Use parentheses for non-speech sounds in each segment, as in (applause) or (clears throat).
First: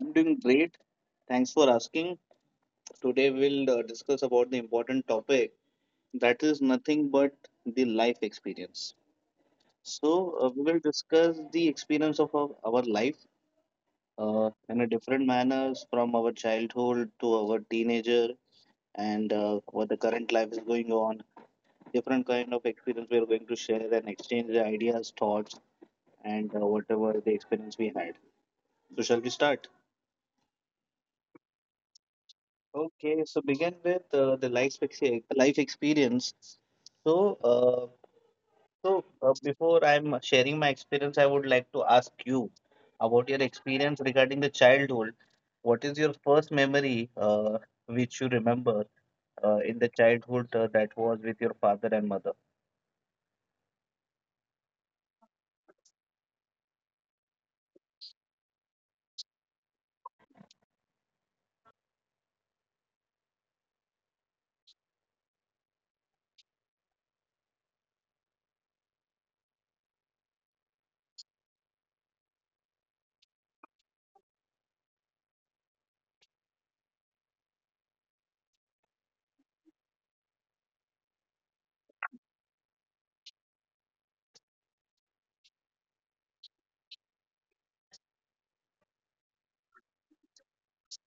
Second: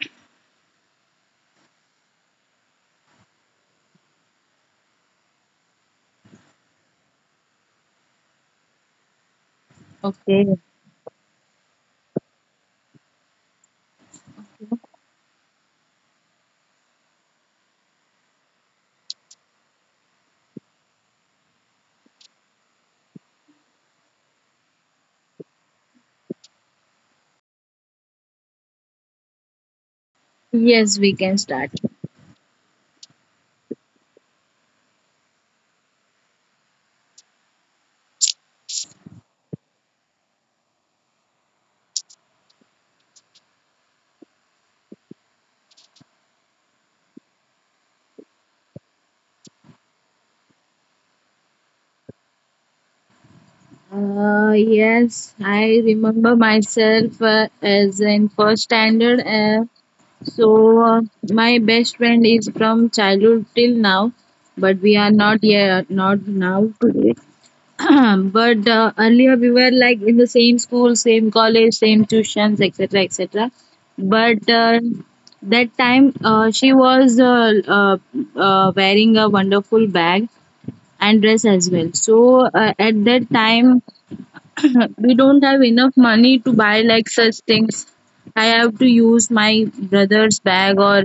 I'm doing great. Thanks for asking. Today we'll discuss about the important topic that is nothing but the life experience. So Okay. we will discuss the experience of our life, in a different manners from our childhood to our teenager, and what the current life is going on. Different kind of experience we are going to share and exchange the ideas thoughts, and whatever the experience we had. So shall we start? Yes, we can start. Okay, so begin with the life experience. So uh, so uh, before I'm sharing my experience, I would like to ask you about your experience regarding the childhood. What is your first memory, uh, which you remember in the childhood, that was with your father and mother? Yes, I remember myself as in first standard. So uh, my best friend is from childhood till now, but we are not now today. (clears throat) But earlier we were like in the same school, same college, same tuitions, etc., etc. But that time she was wearing a wonderful bag and dress as well. So at that time (clears throat) we don't have enough money to buy like such things. I have to use my brother's bag or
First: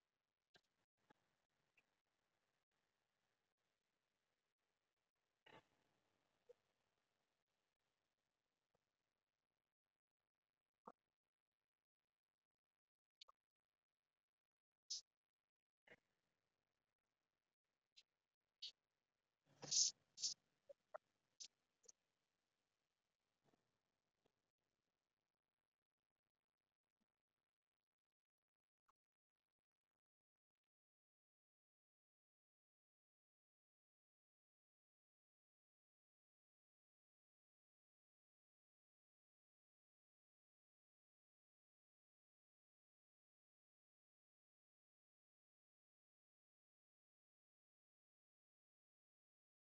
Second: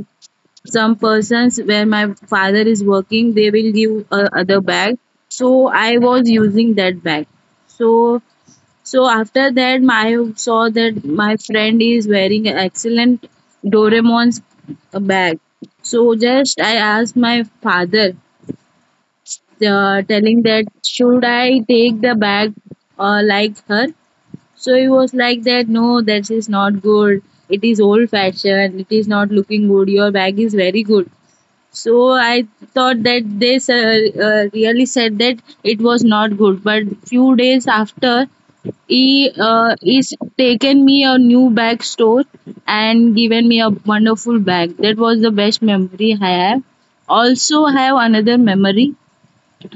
some persons where my father is working they will give a other bag, so I was using that bag. So so after that I saw that my friend is wearing an excellent doraemon's bag, so just I asked my father, telling that should I take the bag like her. So he was like that no, that is not good, it is old fashioned, it is not looking good, your bag is very good. So I thought that really said that it was not good. But few days after, he's taken me a new bag store and given me a wonderful bag. That was the best memory I have. Also, I have another memory.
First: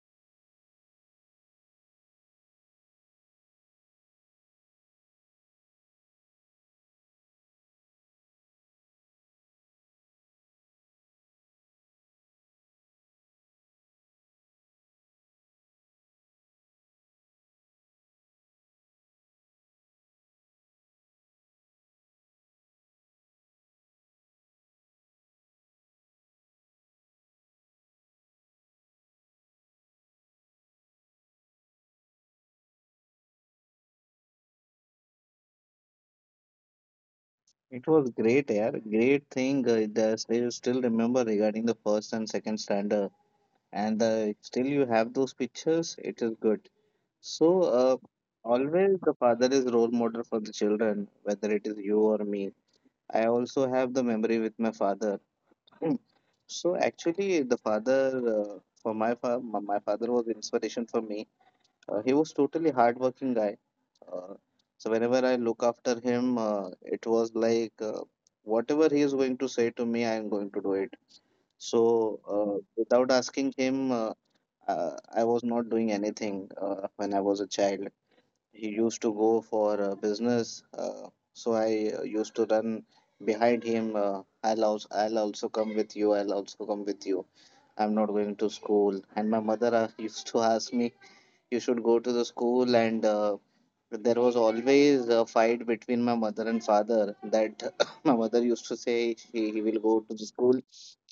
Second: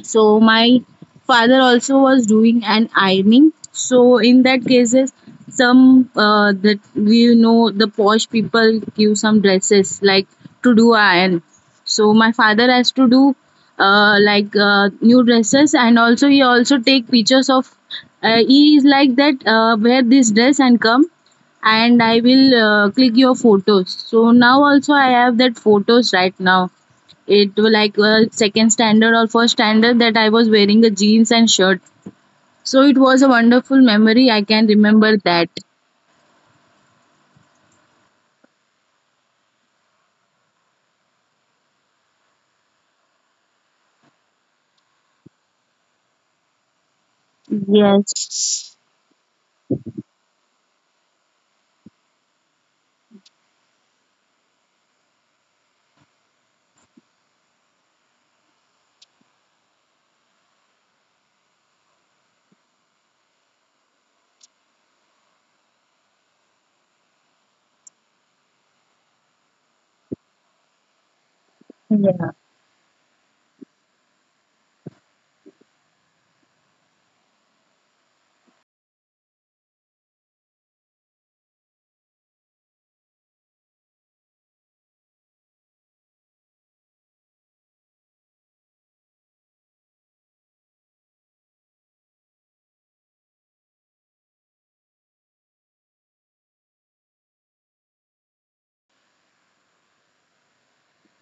So my father also was doing an ironing. So in that cases, some that you know the posh people give some dresses like to do iron. So my father has to do new dresses and also he also take pictures of. He is like that wear this dress and come and I will click your photos. So now also I have that photos right now, it was like second standard or first standard that I was wearing a jeans and shirt. So it was a wonderful memory. I can remember that. It was great, yeah. Great thing that you still remember regarding the first and second standard, and the still you have those pictures. It is good. So, uh, Yes. always the father is role model for the children, whether it is you or me. I also have the memory with my father. (clears throat) So actually, the father, for my father was inspiration for me. He was totally hardworking guy. Uh, so whenever I look after him, it was like whatever he is going to say to me, I am going to do it. So without asking him, I was not doing anything when I was a child. He used to go for business, so I used to run behind him. I'll also come with you. I'll also come with you. I'm not going to school. And my mother, (laughs) used to ask me you should go to the school. And there was always a fight between my mother and father that (coughs) my mother used to say he will go to the school,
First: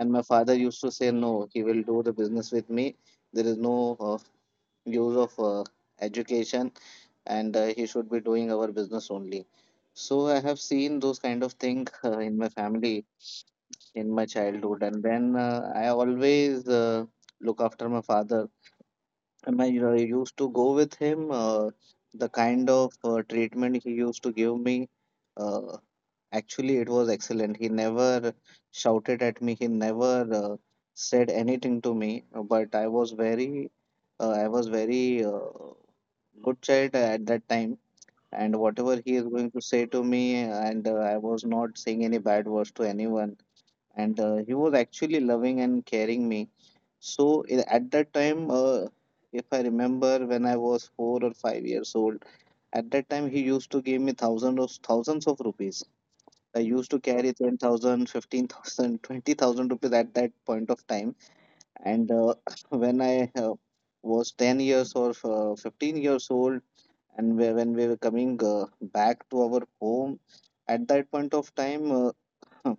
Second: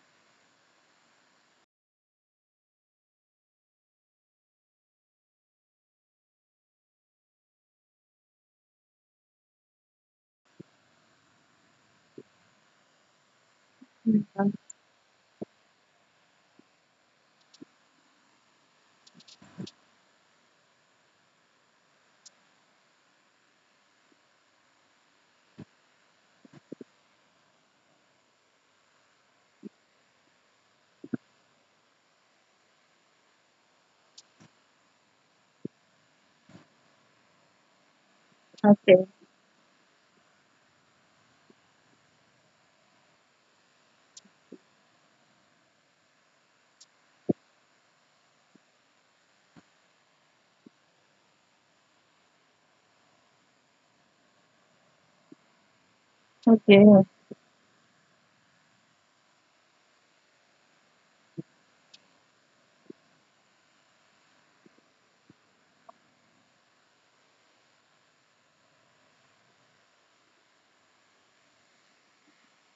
and my father used to say no, he will do the business with me. There is no use of education, and he should be doing our business only. So I have seen those kind of things in my family in my Yeah. childhood, and then I always look after my father, and I used to go with him. The kind of treatment he used to give me, uh, actually, it was excellent. He never shouted at me. He never said anything to me. But I was very good child at that time. And whatever Okay. he is going to say to me, and I was not saying any bad words to anyone. And he was actually loving and caring me. So at that time, if I remember when I was 4 or 5 years old, at that time he used to give me thousands of rupees. I used to Okay. carry 10,000, 15,000, (laughs) 20,000 rupees at that point of time. And (laughs) (clears throat) when I was 10 years or 15 years old, and when we were coming back to our home, at that point of time, (laughs)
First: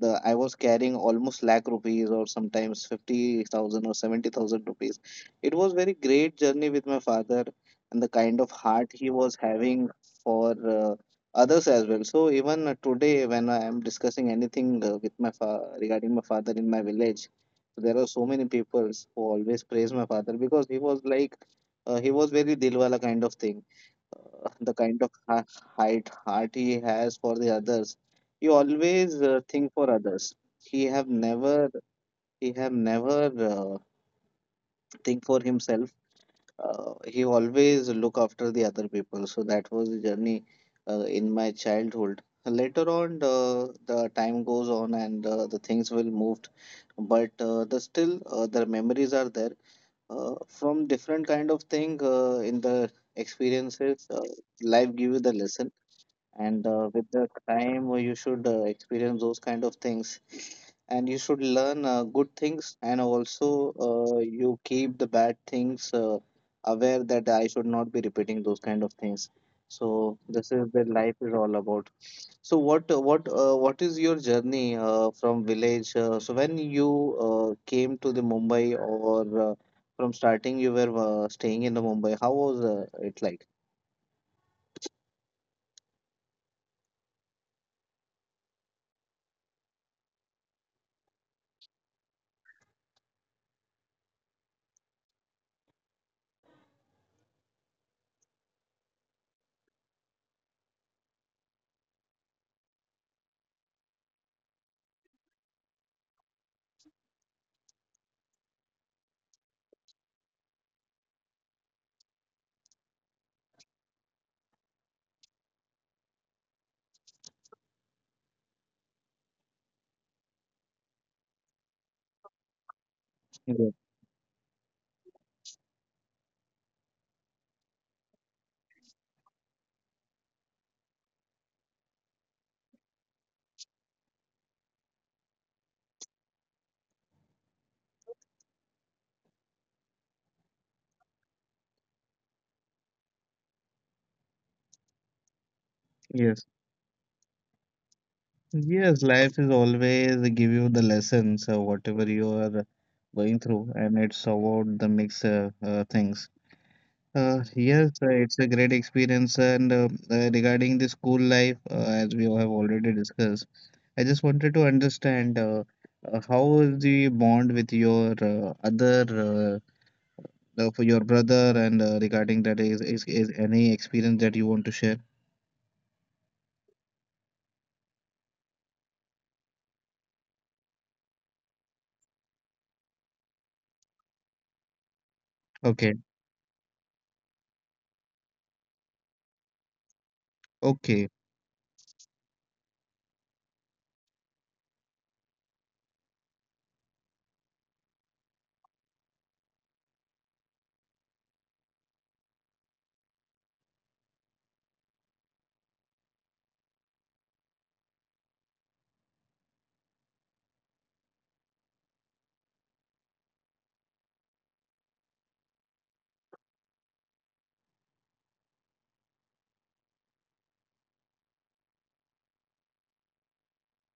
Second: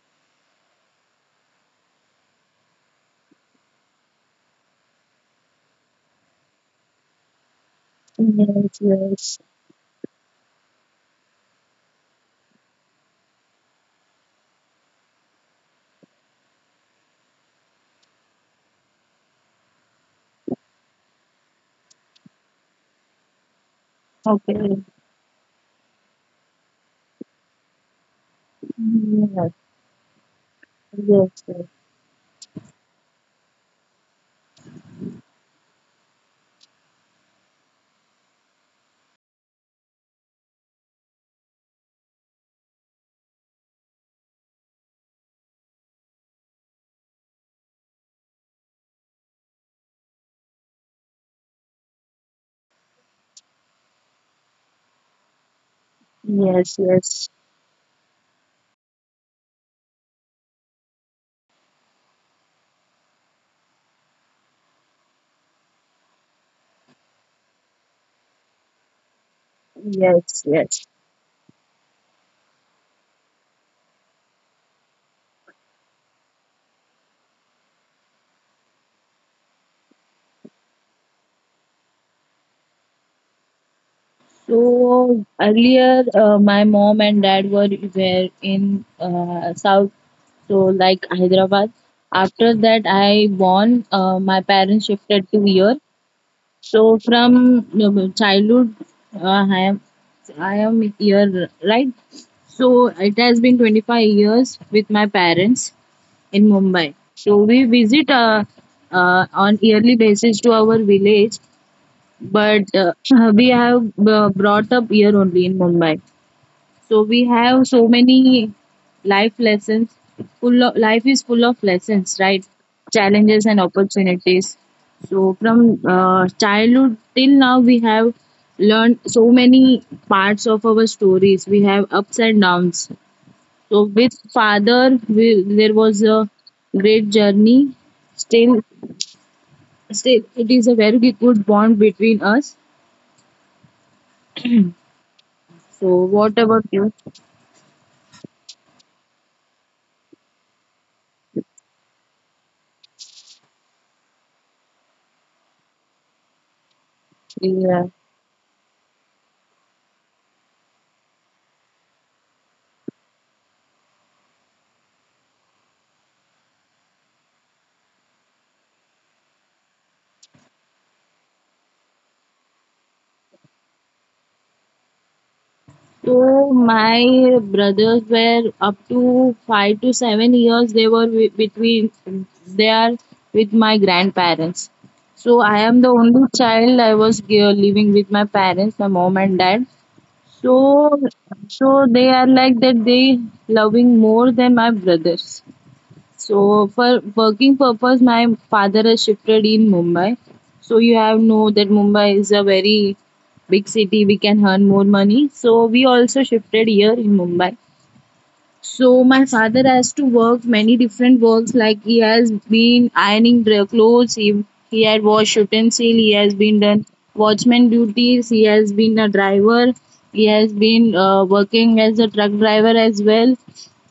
the I was carrying almost lakh rupees or sometimes 50,000 or 70,000 rupees. It was very great journey with my father, and the kind of Yes. heart he was Yes. having for others as well. So even today when I am discussing anything regarding my father in my village, there are so many people who always praise my father because he was very dilwala kind of thing. The Okay. kind of height heart he has for the others. He always Yes. think for others. he have Yes. never he have never uh, think for himself. He always look after the other people. So that was the journey in my childhood. Later on, the time goes on, and the things will moved, but the still the memories are there from different kind of thing in the experiences. Life give you the lesson, and Yes. uh, with the Yes. time, you should experience those kind of things, and you should learn good things, and also you keep the bad things aware that I should not be repeating those kind of things. So Yes. this is where Yes. life is all about. So what is your journey from village, so when you came to the Mumbai, or from starting you were staying in the Mumbai, how was it like? So earlier, my mom and dad were in South, so like Hyderabad. After that, I born. My parents shifted to here. So from childhood, uh, I am I am here, right? So it has been 25 years with my parents in Mumbai. So we visit on yearly basis to our village, but (laughs) (clears throat) we have brought up here only in Mumbai. So we have so many life lessons. Life is full of lessons, right? Challenges and Yeah. opportunities. So from childhood till now, we have learned so many parts of our stories. We have ups and downs. So with father, there was a great journey. Still, still, it is a very good bond between us. So what Yes. about you? Yes, life is always give you the lessons, whatever you are going through, and it's about the mix things. Uh, Yeah. yes, it's a great experience, and regarding the school life, as we have already discussed, I just wanted to understand how is the bond with your other, for your brother, and regarding that, is any experience that you want to share? So my brothers were up to 5 to 7 years. They were wi- between they are with my grandparents. So I am the Okay, only child. I was living with my parents, my mom and dad. So okay, so they are like that. They loving more than my brothers. So for working purpose, my father has shifted in Mumbai. So you have know that Mumbai is a very big city. We can earn more money. So we also shifted here in Mumbai. So my father has to work many different works like he has been ironing clothes, he had washed utensil, he has been done watchman duties, he has been a driver, he has been working as a truck driver as well.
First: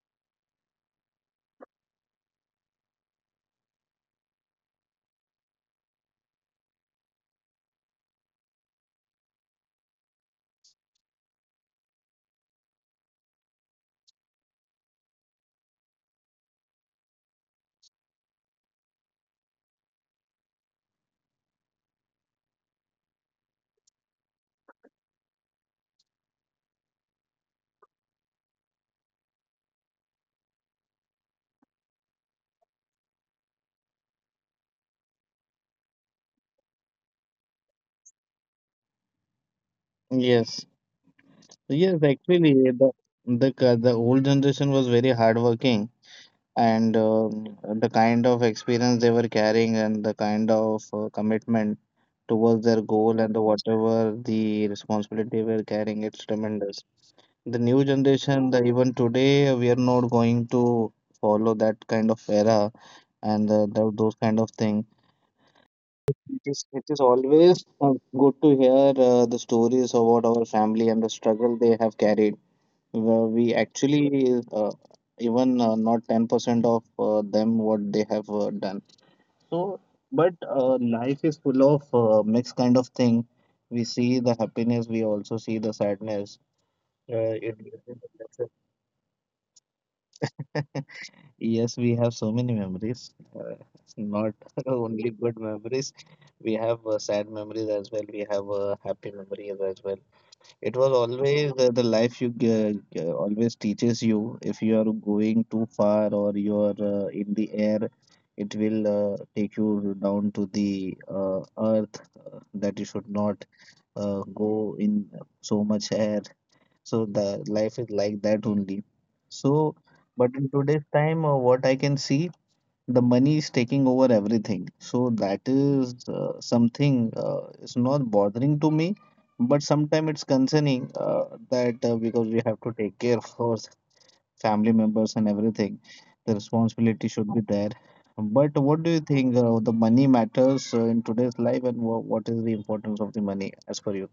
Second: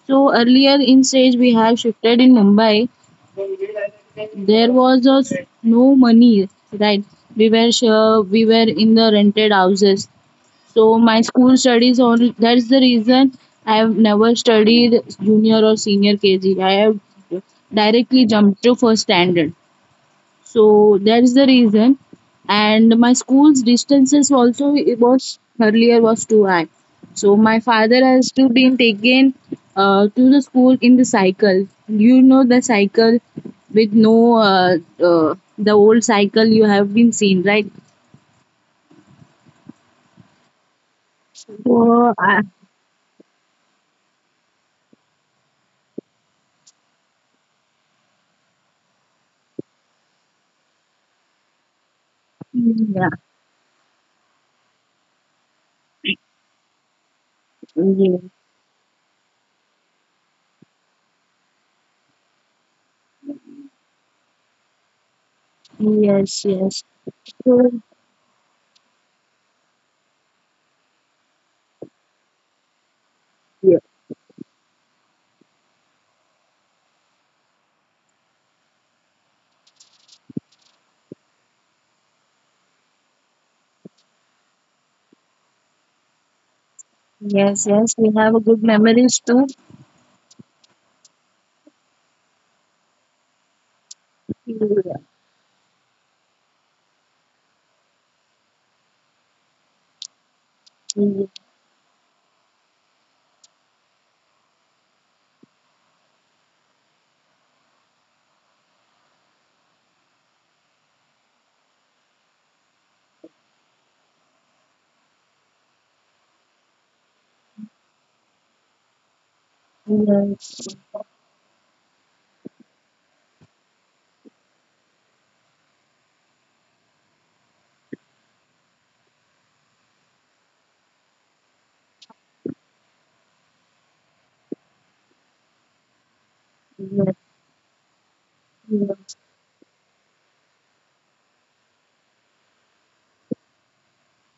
So earlier in stage we have shifted in Mumbai. There was a, no money, right? We were in the rented houses. So my school studies only that's the reason I have never studied junior or senior KG. I have directly jumped to first standard. So that is the reason. And my school's distances also it was earlier was too high. So my father has to been taken to the school in the cycle. You know the cycle with no the old cycle you have been seen, right? yes. Yes, so uh, actually, the old generation was very hardworking, and the kind of experience they were carrying, and the kind of commitment towards their yeah. goal, and the whatever the responsibility they were carrying, it's tremendous. The new generation, the even today, we are not going to follow that kind of era, and those kind of thing. Yes, It is, yes. it is Good. always good to hear the stories about our family and the struggle they have carried. Well, Yeah. we actually even not 10% of them what they have done. So, but life is full of mixed kind of thing. We see the happiness, we also see the sadness. Yes, Uh, it, yes, we have a good memories too. (laughs) yes, we have so many memories. Uh, not Yeah. (laughs) only good memories. We have sad memories as well. We have happy memories as well. It was Yes. always the life you always teaches you. If you are going too far or you are in the air, it will take you down to the earth, that you should not go in so much air. So the life is like that only. So, but in Yes. today's time, what I can see, the money is taking over everything. So that is something is not bothering to me, but sometimes it's concerning that because we have to take care of our family members and everything, the responsibility should be there. But what do Yes. you think the money matters in today's life, and what is the importance of the money as per you?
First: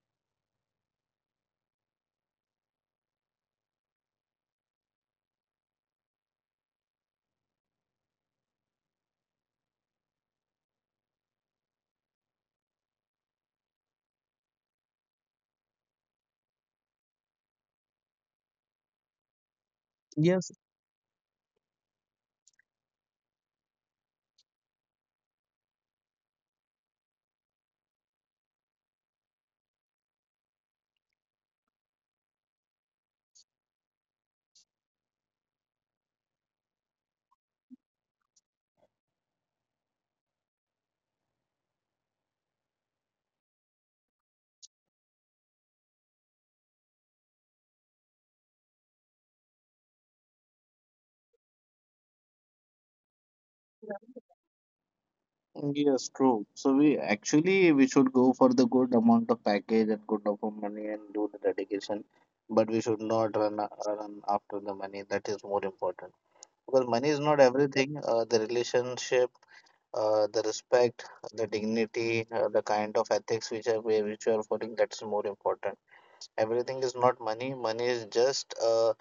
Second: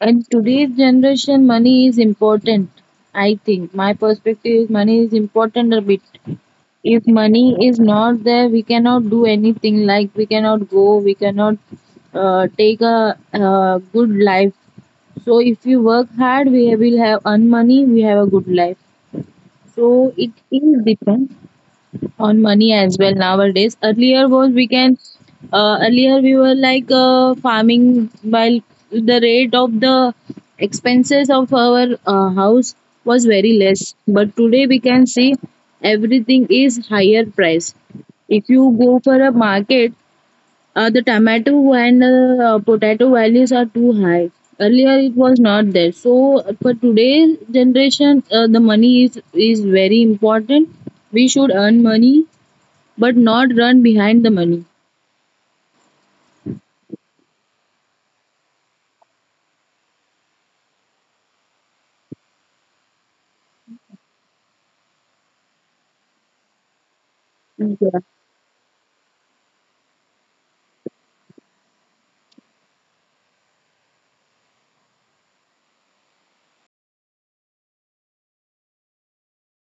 And today's generation, money is important. I think my perspective is money is important a bit. If money is not there, we cannot do anything. Like we cannot go, we cannot take a, good life. So if we work hard, we will have earn money. We have a good life. So it Yes, is depend on money as well nowadays. Earlier we were like farming while the rate of the expenses of our house was very less. But today we can see everything is higher price. If you go for a market, the tomato and potato values are too high. Earlier it was not there. So for today's generation, the money is very important, we should earn money but not run behind the money. yes, true. So we actually we should go for the good amount of package and good amount of money and do the dedication, but we should not run after the money. That is more important because money is Yeah. not everything. The relationship, the respect, the dignity, the kind of ethics which you are following. That's more important. Everything is not money. Money is just a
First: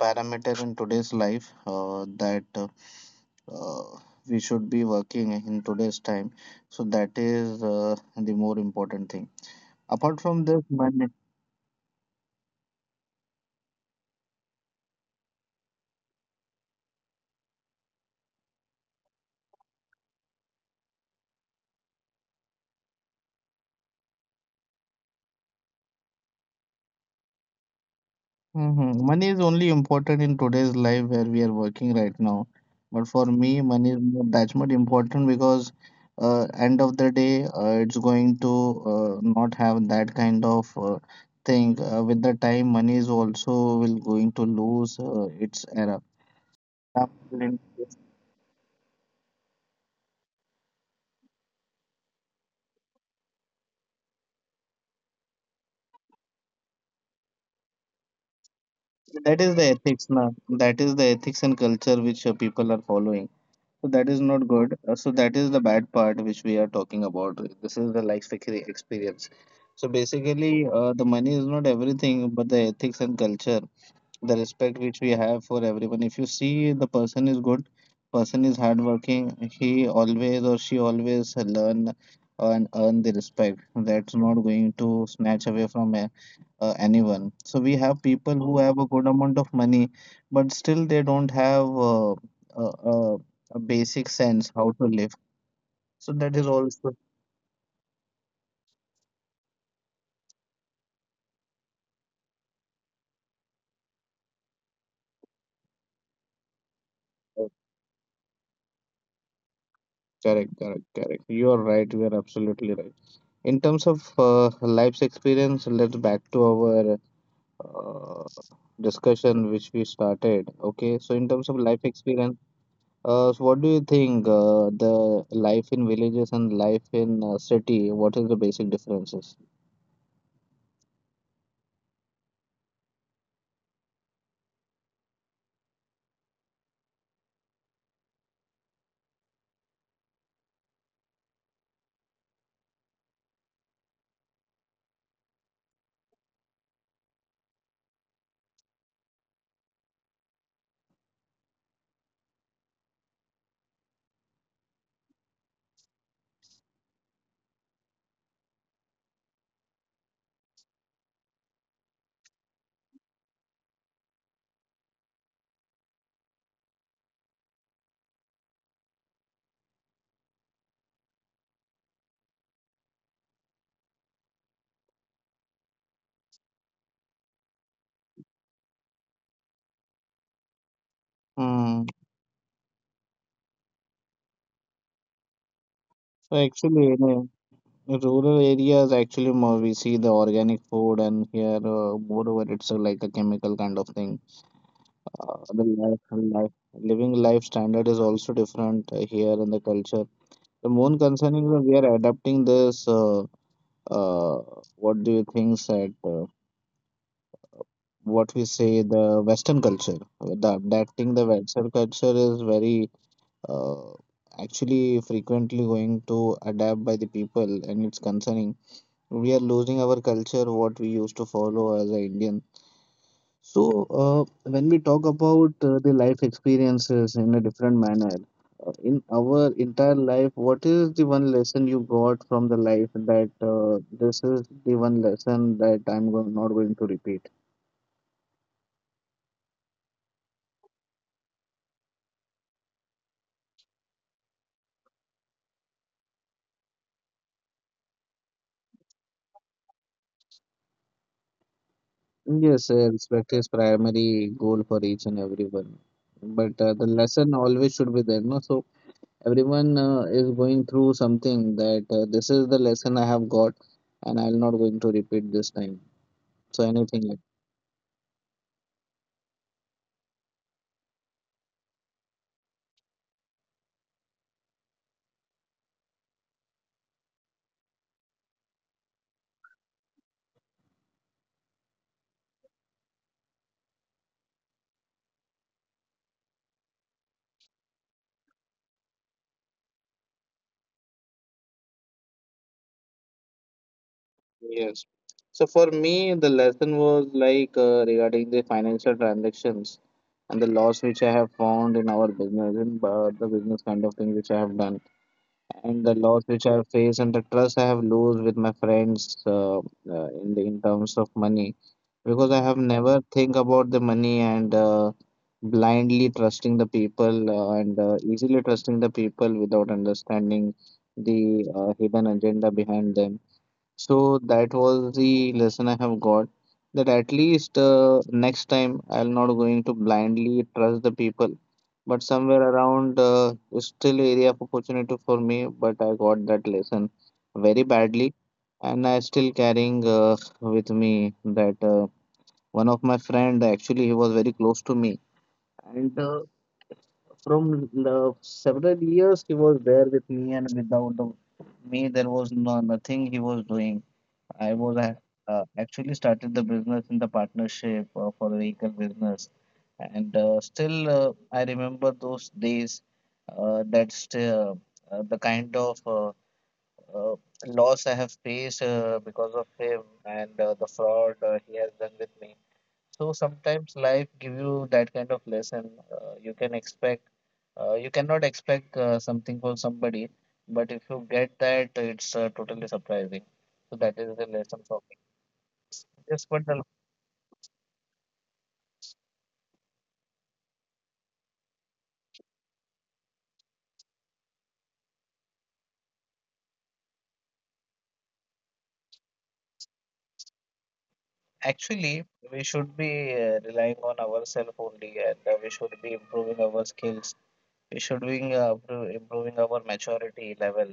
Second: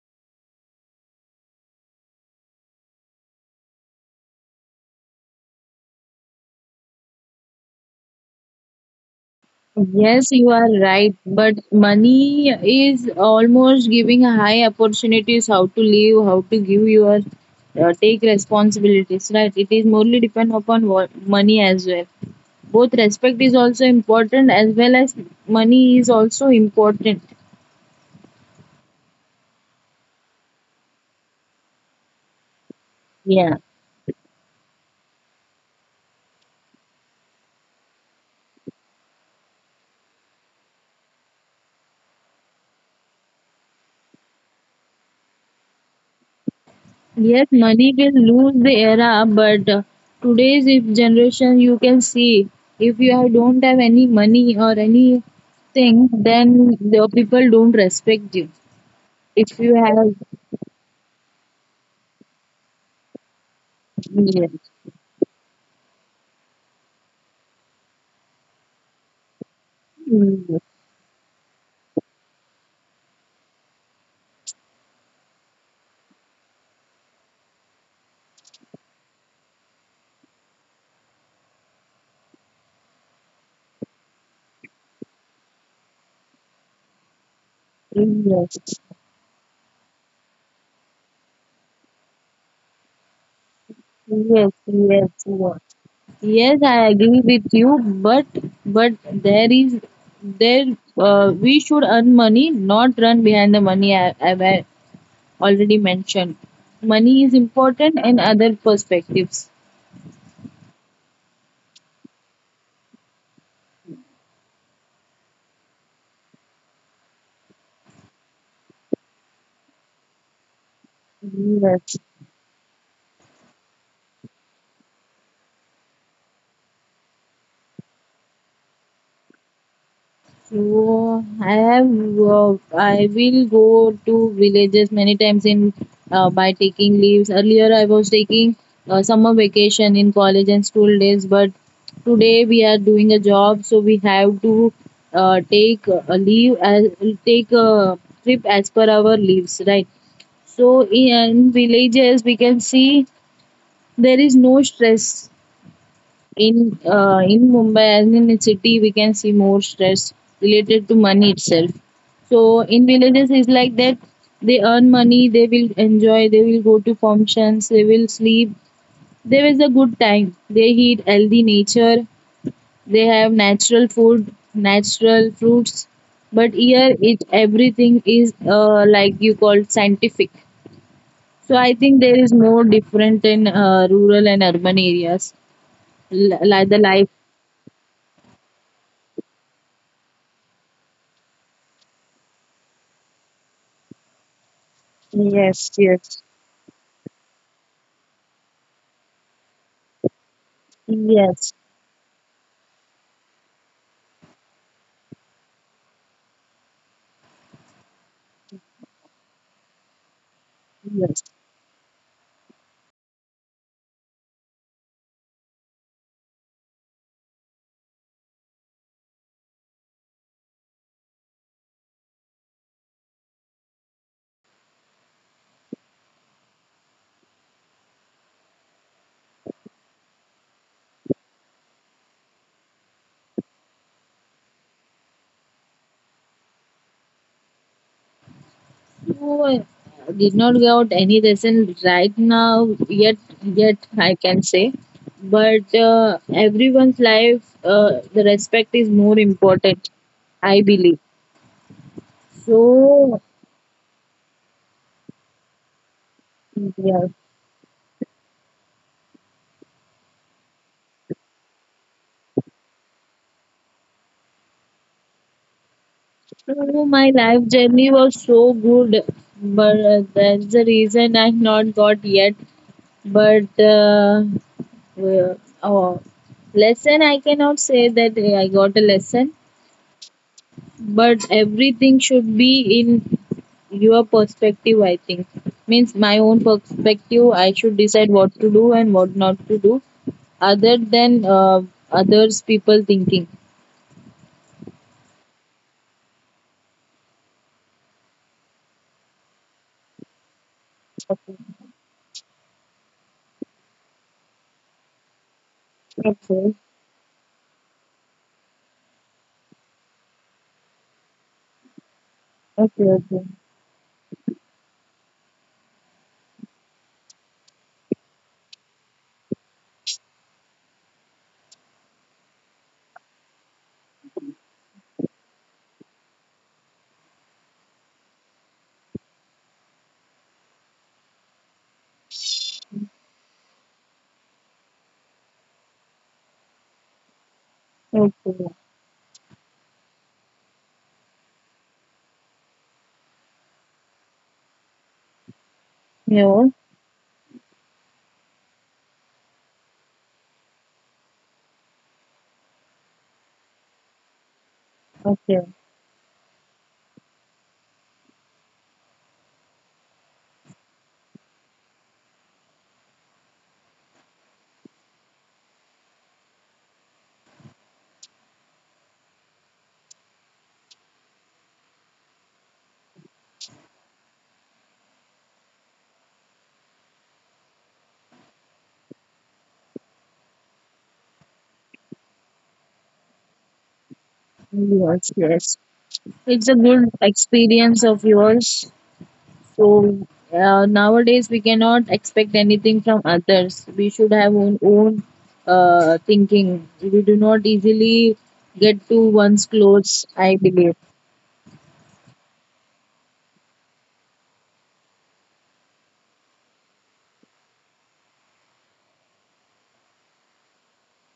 parameter in today's life that uh, we should be working in today's time. So that is the more important thing. Apart Yes, from you this, are money. right. But money is almost giving a high opportunities how to live, how to give your take responsibilities, right? It is morely depend upon what, money as well. Both respect is also important as well as money is also important. Mm-hmm. Money is only important in today's life where we are working right now. But for me, Yeah. money is not that much important because end of the day, it's going to not have that kind of thing. With the time, money is also will going to lose its era. Yes, Absolutely. money will lose the era, but today's if generation you can see if you have, don't have any money or anything, then the people don't respect you. If That you is the have, ethics now. That is the ethics and culture which people are following. So that is yes, not good. So that is the bad part which we are talking about. This is the experience. So basically, the money is not everything, but the ethics and culture, the respect which we have for everyone, if you see the person is good, person is hardworking, he always or she always learn and earn the respect. That's not going to snatch away from anyone. So we have people yes, who have a good amount of money, but still they don't have a, a, a basic yes, sense how to yes, live. yes. So that Yes, is I also agree with you, but there is there, we should earn money, not run behind the money. I've already mentioned. Money is uh, important in other perspectives. Correct, correct, correct. You are right. You are absolutely right. In terms of life's experience, let's back to our uh, discussion which we started. Okay, so in terms of Yes. life experience, so what do you think the life in villages and life in city? What is the basic differences? So I have I will go to villages many times in by taking leaves. Earlier I was taking summer vacation in college and school days, but today we are doing a job, so we have to uh, take a leave as take a trip as per our leaves, right? So in villages we can see there is no stress in Mumbai as in the city we can see more stress related to money itself. So in villages it's like that they earn money, they will enjoy, they will go to functions, they will sleep. There is a good time. They eat healthy nature, they have natural food, natural fruits. But here it everything is like you call scientific. So I think Mm. there is more different in rural and urban areas. So Like the actually, life. you know, in rural areas actually more we see the organic food, and here moreover it's like a chemical kind of thing. Uh, Yes, the life, yes, life, living life standard is also different here in the culture. The main concern yes, is that we are adapting this. Uh, what do you think that what we say the Western culture, the yes. adapting the Western culture is very uh, actually frequently going to adapt by the people, and it's concerning. We are losing our culture, what we used to follow as an Indian. So, when we talk about the life experiences in a different manner, in our entire life, what is the one lesson you got from the life that this is the one lesson that I'm go not going to repeat? No, I did not got any lesson right now yet. Yet I can say, but everyone's life, the respect is more important. I believe. Yes, So, respect is primary goal for each and everyone. But the yeah. lesson always should be there, no? So everyone is going through something that this is the lesson I have got, and I'm not going to repeat this time. So So my anything. life journey was so good, but that's the reason I've not got yet. But uh, uh, oh, lesson I cannot say that I got a lesson, but everything should be in your perspective I think. Means my own perspective I should decide what to do and what not to do other than others people thinking. Yes. So for me, the lesson was like regarding the financial transactions and the loss Okay. which I have found in our business and the business kind of thing which I have done and the Okay. loss which I have faced and the trust I have lost with my friends in the in terms of money because Okay. I have Okay. never think about the money and blindly trusting the people and easily trusting the people without understanding the hidden agenda behind them, so that was the lesson I have got, that at least next time I'll not going to blindly trust the people, but somewhere around is still area of opportunity for me. But I got that lesson very Okay. badly, and I still carrying with me that one of my friend actually he was very close to me, and Yeah. From the several years he was there with me, and without the, me there was no, nothing he was doing. I was Okay. have actually started the business in the partnership for the vehicle business. And still, I remember those days. That's The kind of uh, loss I have faced because of him and the fraud he has done with me. So sometimes life give you that kind of lesson. You cannot expect something from somebody, but if you get that, it's totally surprising. So that is the lesson Yes. from. Yes, it's a Yes, good experience of yours. So nowadays we cannot expect anything from others. We should have own thinking. We do not easily get to one's clothes. I believe. actually, we should be relying on ourselves only, and we should be improving our skills. We should be improving our maturity level,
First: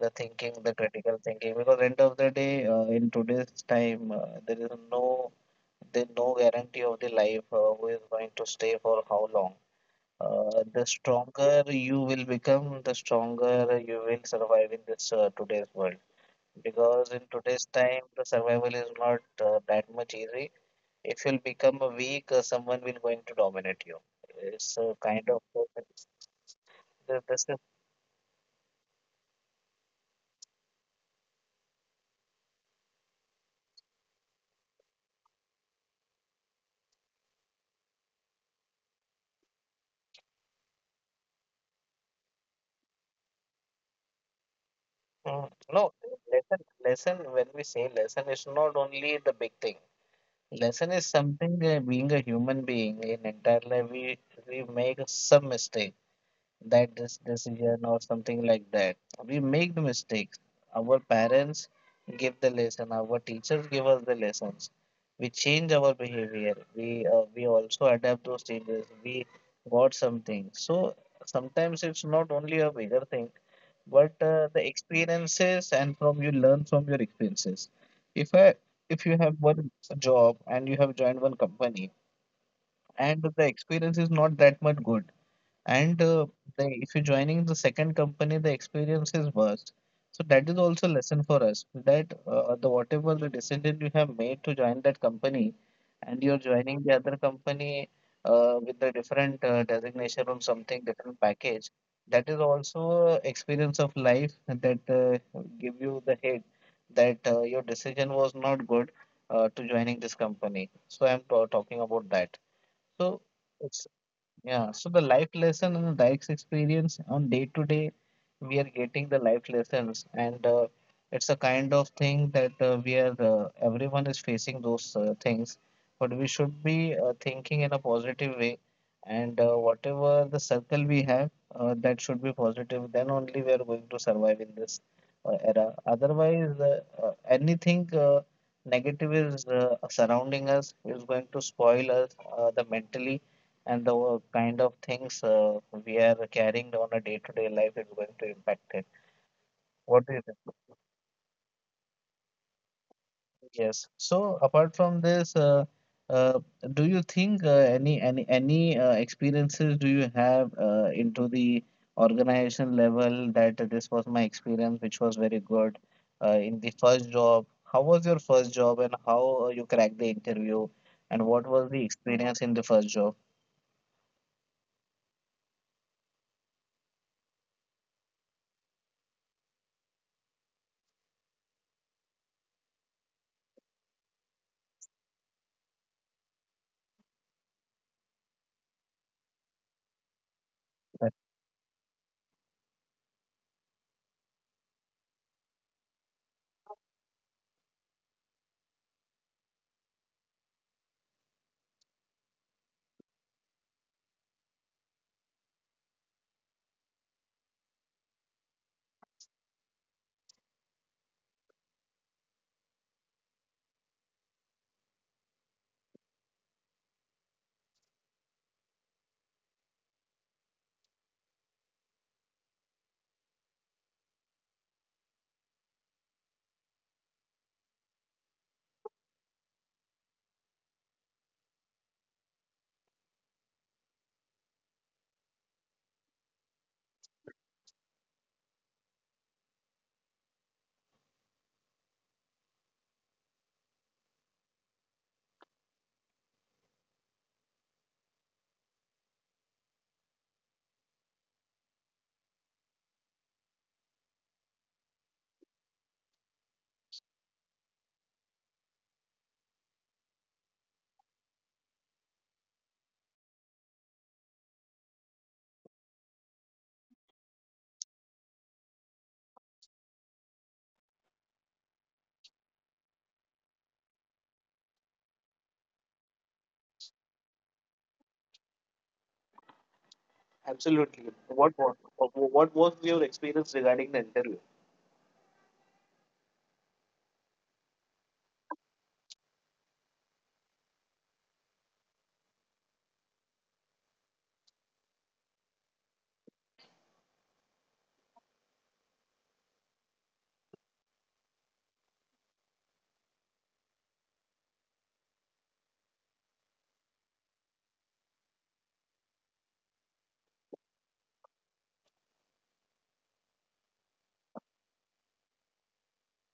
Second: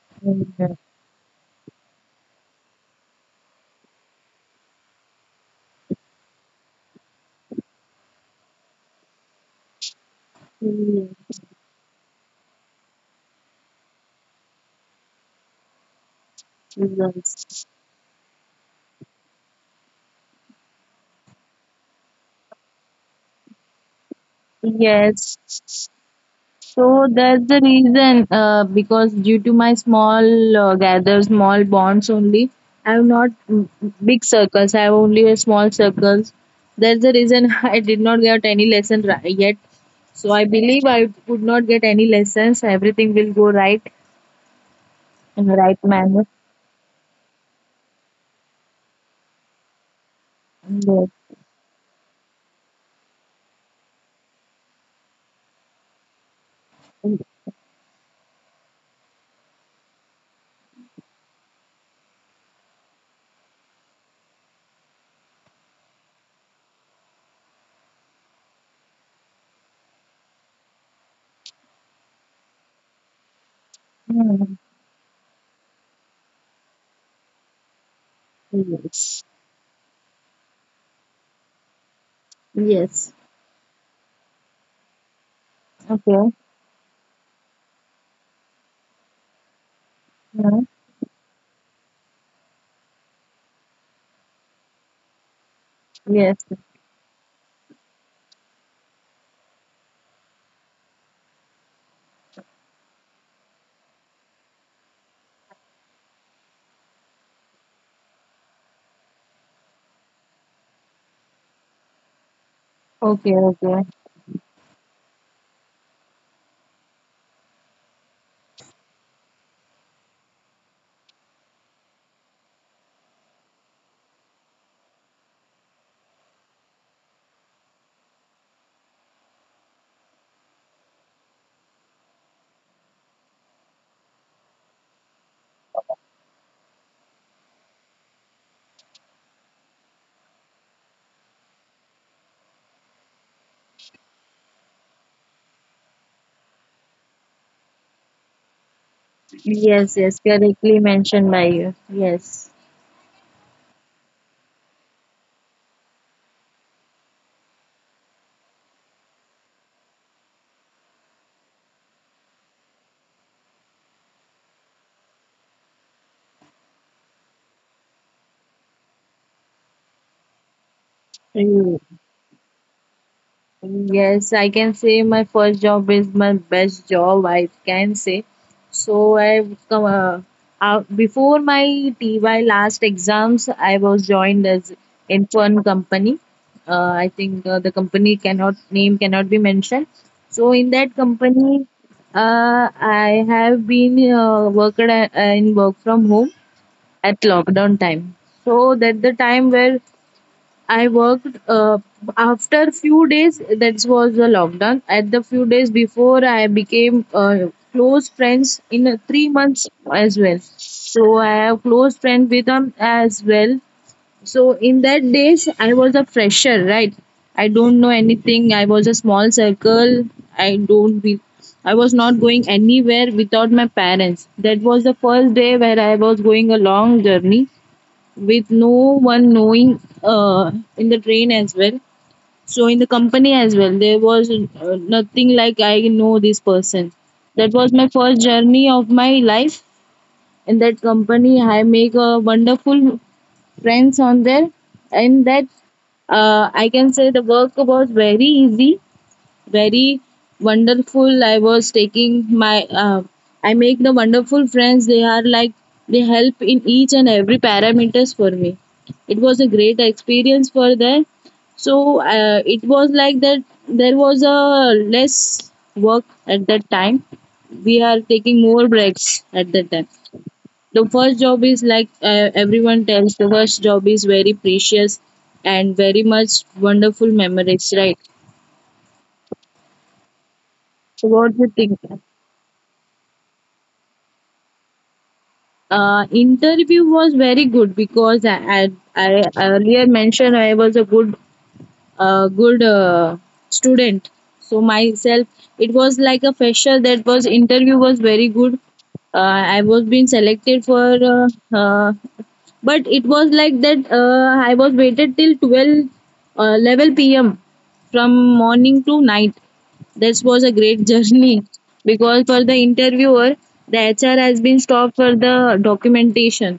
the thinking, the critical thinking. Because end of the day, in today's time, there is no guarantee of the life who is going to stay for how long. The Hmm. stronger you will become, the stronger you will survive in this today's world, because in today's time the survival is not that much easy. If you'll become a weak, someone will going to dominate you. It's a kind Yes. of Yes. this So this that's is the reason, because due to my small gather, small bonds only, I have not mm, big circles. I have only a small circles. That's the reason (laughs) I did not get any yet. So I believe I would not get any lessons. Everything will go right in the right no manner. lesson. Lesson when we say lesson, it's not only the big thing. Lesson is Yes. something being a human being in entire life we make some mistake, that this decision or something like that. We make the mistakes. Our parents give the lesson. Our teachers give us the lessons. We change our behavior. We also adapt those changes. We got something. So sometimes it's not only a bigger thing, but Mm. the experiences and from you learn from your experiences. If I if you Yes. have one job and you have joined one company Yes. and the experience is not that much good and Okay. If you're joining the second company, the experience is worse. So that is Mm. also lesson for us that the whatever the decision you have made to join that company, and you're Yes. joining the other company with the different designation or something different package. That is also experience of life that give you the hit that your decision was not good to joining this company. So I'm talking about that. So Okay. Okay. yeah, so the life lesson and the life's experience on day to day, we are getting the life lessons, and it's a kind of thing that we are everyone is facing those things, but we should be thinking in a positive way, and whatever the circle we have, that should be positive. Then only we are going to survive in this era. Otherwise, anything negative is surrounding us is going to spoil us the mentally and the kind of things we are carrying on a day-to-day life is going to impact it. Yes. What do you Yes, think? correctly mentioned by you. Yes. Yes. So apart from this, uh, do you think any experiences do you have into the organization level, that this was my experience, which was very good in the first job? How was your first job, and how you cracked the interview, and what was the experience in the first job? Yes, I can say my first job is my best job, I can say. So I come before my TY last exams, I was joined as in one company. I think the company cannot name cannot be mentioned. So in that company, I have been worked at, in work from home at lockdown time. So that the time where I worked after few days. That was the lockdown. At the few days before, I became close friends in 3 months as well. So I have close friend with them as well. So in that days, I was a fresher, right? I don't know anything. I was a small circle. I don't be. I was not going anywhere without my parents. That was the first day where I was going a long journey with no one knowing in the train as well. So in the company as well, there was nothing like I know this person. That was my first journey of my life in that company. I make a wonderful friends on there, and that I can say the work was very easy very wonderful. I was taking my, I make the wonderful friends. They are like, they help in each and every parameters for me. It was a great experience for them. So it was like that there was a less work at that time. We are taking more breaks at that time. The first job is like everyone tells the first job is very precious and very much wonderful memories, right? So what Absolutely. do you think? What was your experience regarding the interview? Interview was very good because I earlier mentioned I was a good a good uh, student, so myself it was like a fresher, that was interview was very good. I was being selected for uh, but it was like that I was waited till 12 level pm from morning to night. This was a great (laughs) journey because for the interviewer, the hr has been stopped for the documentation.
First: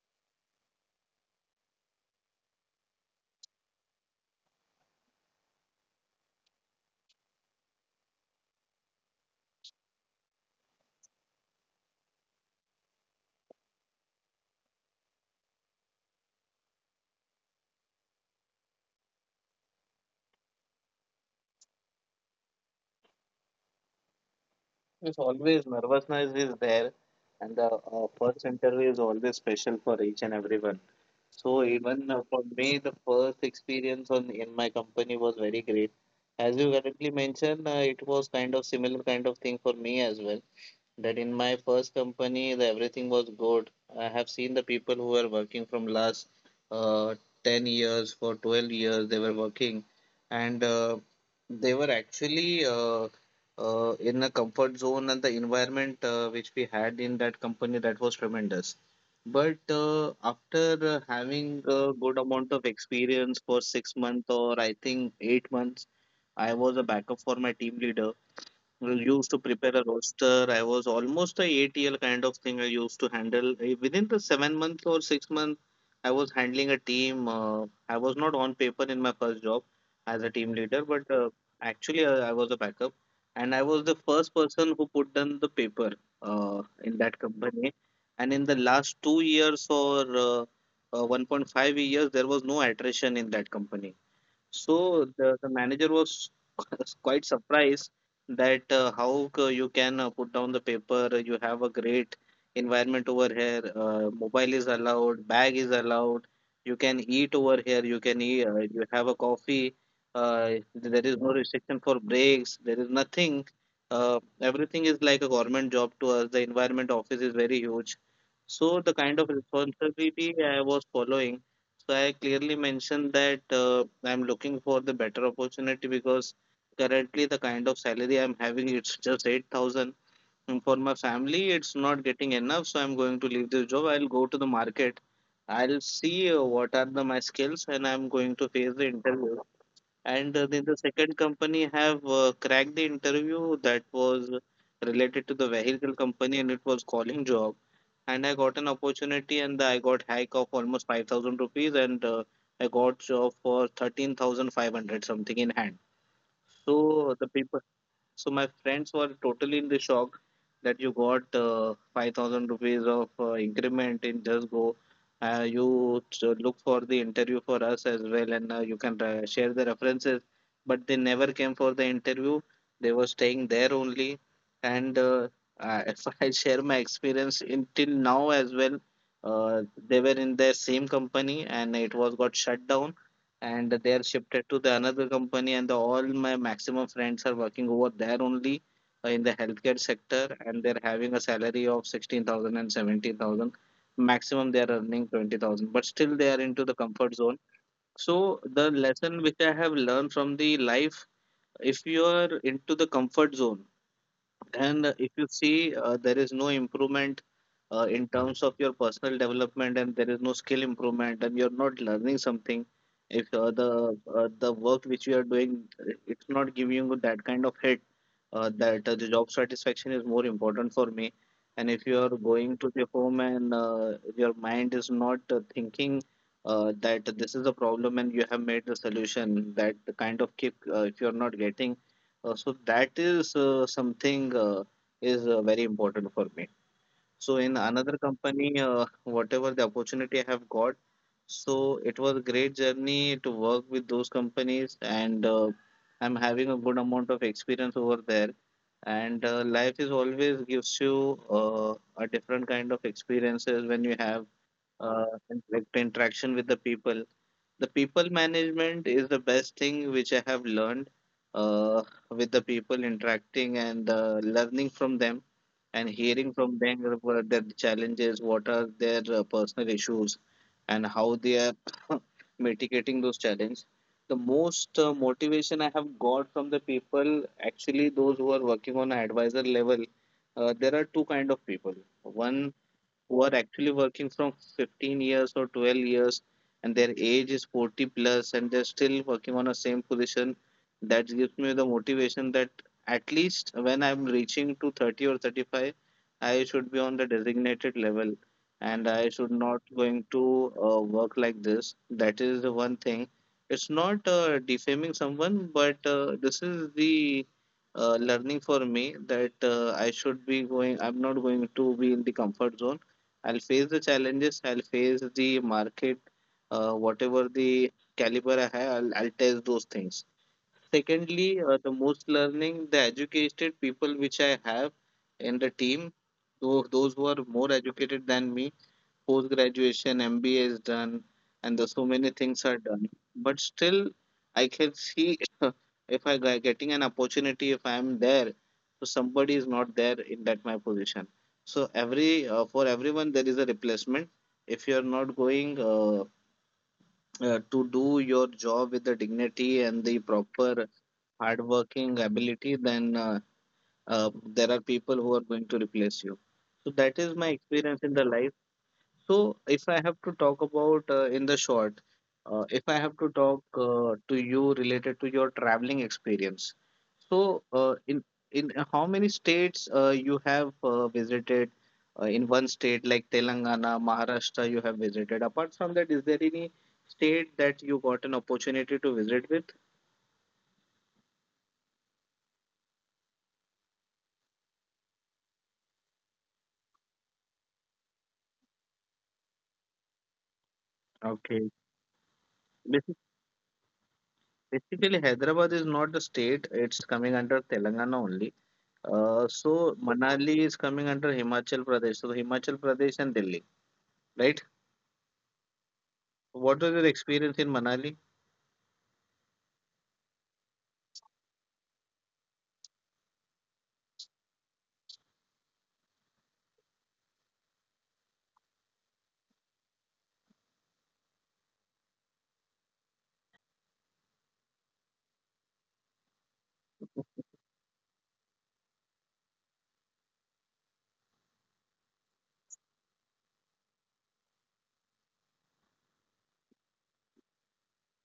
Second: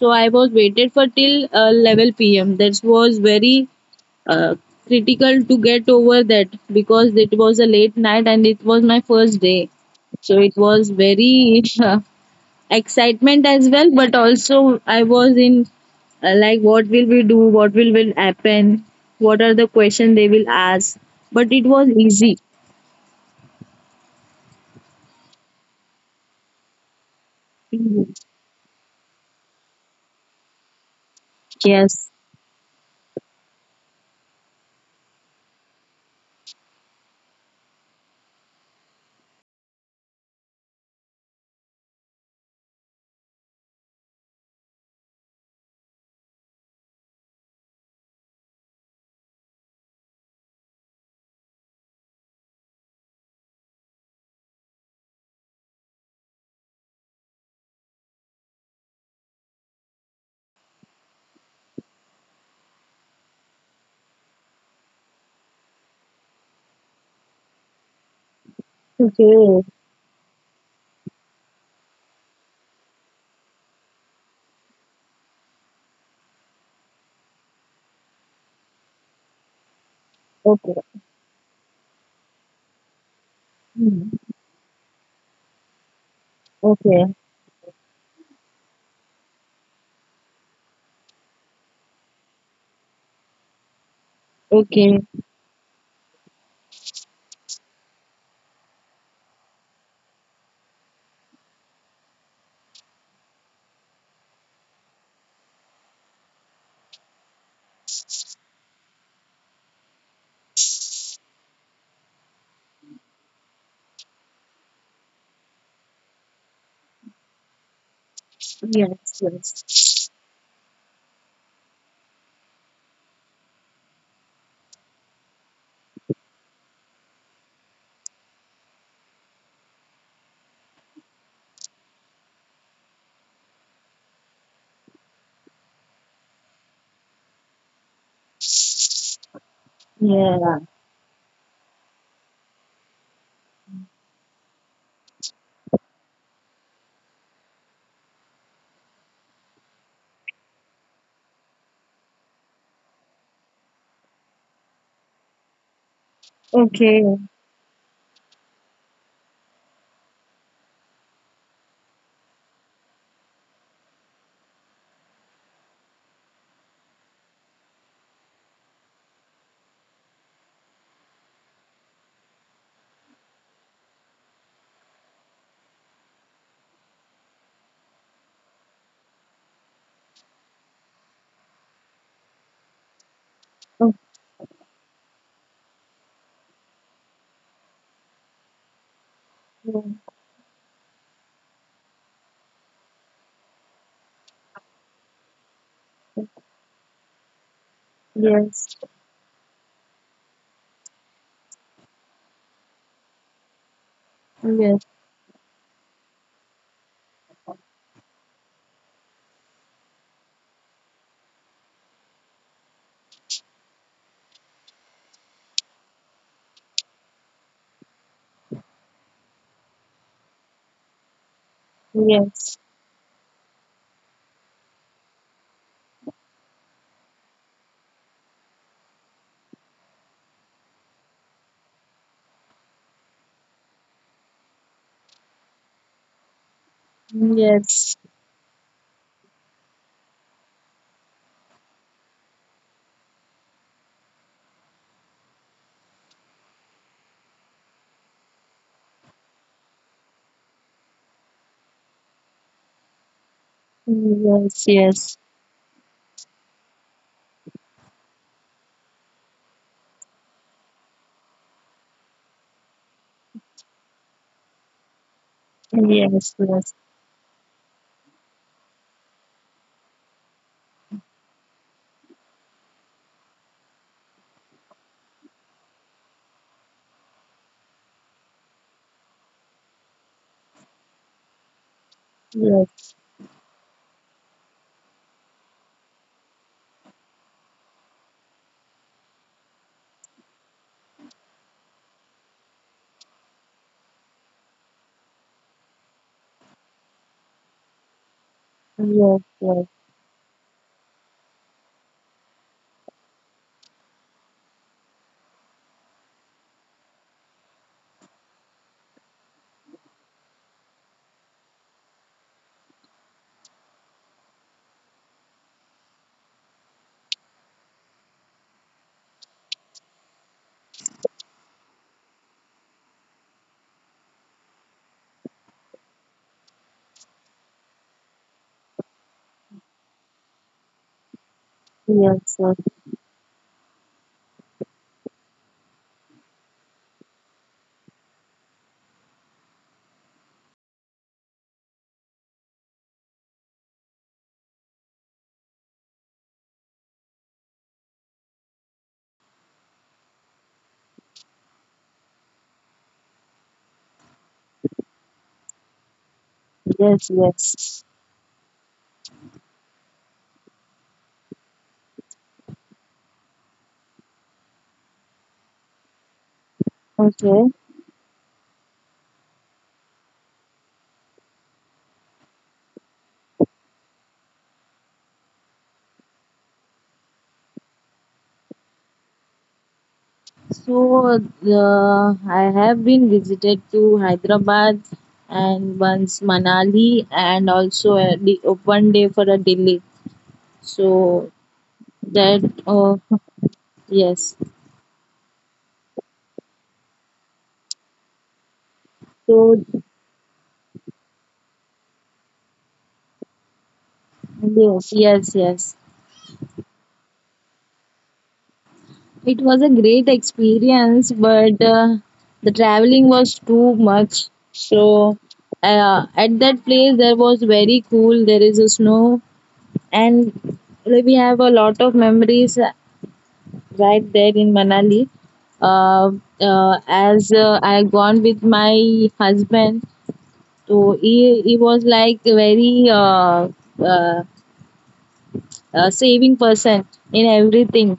So I was waited for till level pm. That was very uh, critical to get over that, because it was a late night and it was my first day. So it was very excitement as well, but also I was in, like, what will we do, what will happen, what are the questions they will ask, but it was easy. It's always nervousness is there, and the first interview is always special for each and everyone. So even Yes. For me, the first experience on in my company was very great. As you correctly mentioned, it was kind of similar kind of thing for me as well, that in my first company the everything was good. I have seen the people who were working from last uh, 10 years, for 12 years they were working, and they were actually in a comfort zone, and the environment which we had in that company that was tremendous. But uh, after having a good amount of experience for 6 months or I think 8 months, I was a backup for my team leader. We used to Okay. prepare a roster. I was almost a ATL kind of thing. I used to handle, eh, within the 7 months or 6 months, I was handling a team. I was not on paper in my first job as a team Okay. leader, but actually I was a backup, and I was the Hmm. first person who put down the paper in Okay. that company. And in the last 2 years or 1.5 years, there was no attrition in that company. okay So the manager was (laughs) quite surprised that how you can put down the paper. You have a great environment over here. Mobile is allowed, bag is allowed. You can eat over here. You can eat. You have a coffee. There is no restriction for breaks. There is nothing. Everything is like a government job to us. The environment office is very huge. So the kind Yes. of Yes. responsibility I was following, so I clearly mentioned that I'm looking for the better opportunity, because currently the kind of salary I'm having it's just 8,000, and for my family it's not getting enough, so I'm going to leave this job. I'll go to the market, I'll see what are the my skills and I'm going to face the interview. And Yeah. then the second company have cracked the interview. That was related to the vehicle company and it was calling job, and I got an opportunity and I got hike of almost 5,000 rupees, and I got job for 13,500 something in hand. Okay. So the people so my friends were totally in the shock that you got 5,000 rupees of increment in Just Go. Look for the interview for us as well, and you can share the references. But they never came for the interview. They were staying there only. And I, (laughs) if I share my experience until now as well, uh, they were in their same company, and it was got shut down, and they are Okay. shifted to the another company, and the, all my maximum friends are working over there only in the healthcare sector, and they're having a salary of 16,000 and seventeen thousand. Maximum they are earning 20,000, but still they are into the comfort zone. So the Yes. lesson which I have learned from the life, if you are into the comfort zone, and Yes. If you see, there is no improvement in terms of your personal development, and there is no skill improvement, and you're not learning something. If the work which you are doing, it's not giving you that kind of hit, that the job satisfaction is more important for me. And if you are going Yes. to the home and your mind is not thinking that this is a problem and you have made the solution, that kind of kick, if you're not getting so that is something is very important for me. So in another Yes, company, whatever the opportunity I have got, so it was a great journey to work with those companies, and I'm having a good amount of experience over there. And life is always gives you a different kind of experiences when you have yes, uh, yes, interaction with the people. The people management is the best thing which I have learned, uh, with the people interacting and learning from them and hearing yes, from yes, them what their challenges, what are their personal issues, and how they are (coughs) (laughs) mitigating those challenges. The most motivation I have got from the people, actually, those who are working on an advisor level, there are two kind of people. One yes, who are actually working from 15 years or 12 years, and their age is 40 plus, and they're still working on the same position. That gives me the motivation that at least when I'm reaching to 30 or 35, I should be on the designated level and I yes, should not yes, going to work like this. That is the one thing. It's not defaming someone, but this is the learning for me that I'm not going to be in the comfort zone. I'll face the challenges. I'll face the market, whatever the caliber I have. I'll test those things. Secondly, the most learning, the educated people which I have in the team, those who are more educated than me, post graduation MBA is done and the, so many yes, things are yes, done, but still I can see (laughs) if getting an opportunity, if I am there, so somebody is not there in that my position. So every for everyone there is a replacement. If you are not going to do your job with the dignity and the proper hardworking ability, then uh, there are people who are going to replace you. So that is yes. my experience Yes. in the life. So, if I have to talk about in the short, if I have to talk to you related to your traveling experience, so Okay. in how many states you have visited? In one state like Telangana, Maharashtra, you have visited. Apart from that, is there any state that you got an opportunity to visit with? So I have been visited to Hyderabad and once Manali, and also one day for a Delhi. So Okay. that Basi- (laughs) yes. Basically, Hyderabad is not the state; it's coming under Telangana only. So So Manali is coming under Himachal Pradesh. So Himachal Pradesh and Delhi, right? yes, yes, yes. What was your experience in Manali? It was a great experience, but the traveling was too much. So at that place, there was very cool. There is a snow, and, like, we have a lot of memories right there in Manali. Uh, as I gone with my husband, so he was like very uh, saving person in everything.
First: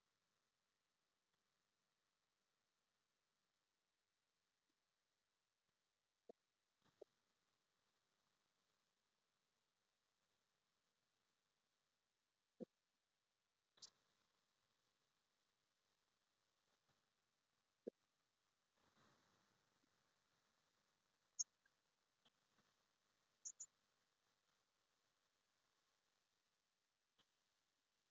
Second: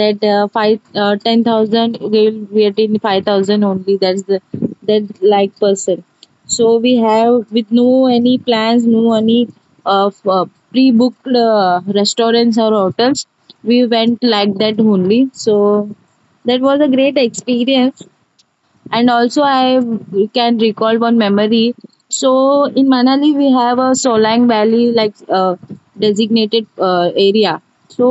That five 10,000 they will get in 5,000 only. That's the that like person. So we have with no any plans, no any of pre-booked restaurants or hotels. We went like that only. So that was a great experience, and also I can recall one memory. So in Manali we have a Solang Valley, like designated area. So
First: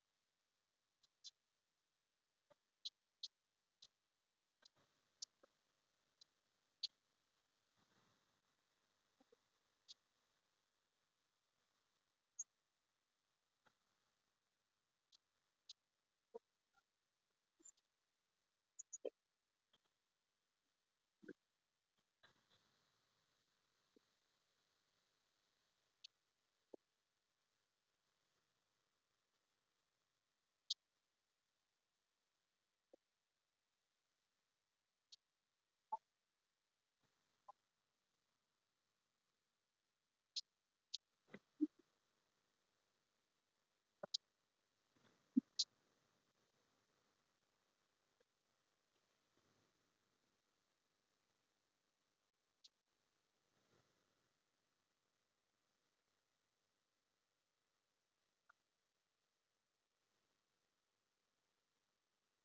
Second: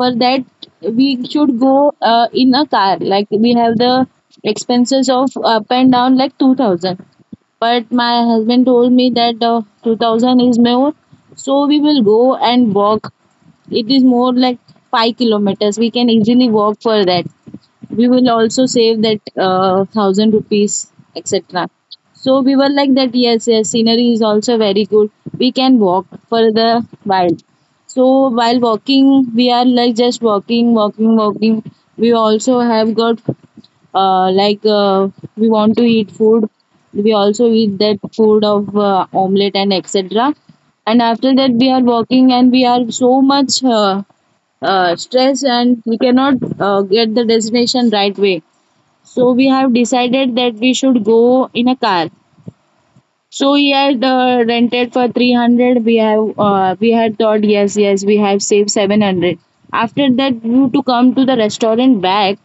for that we should go in a car. Like, we have the expenses of up and down like 2000, but my husband told me that 2000 is more. So we will go and walk. It is more like 5 kilometers, we can easily walk for that. We will also save that thousand rupees etc. So we were like that, yes, yes, scenery is also very good, we can walk for the while. So while walking we are like just walking, walking, walking. We also have got, uh, like uh, we want to eat food. We also eat that food of omelette and etc. And after that we are working, and we are so much stress, and we cannot get the destination right way. So we have decided that we should go in a car. So he had rented for 300. We had thought, yes, yes, we have saved 700. After that you to come to the restaurant back.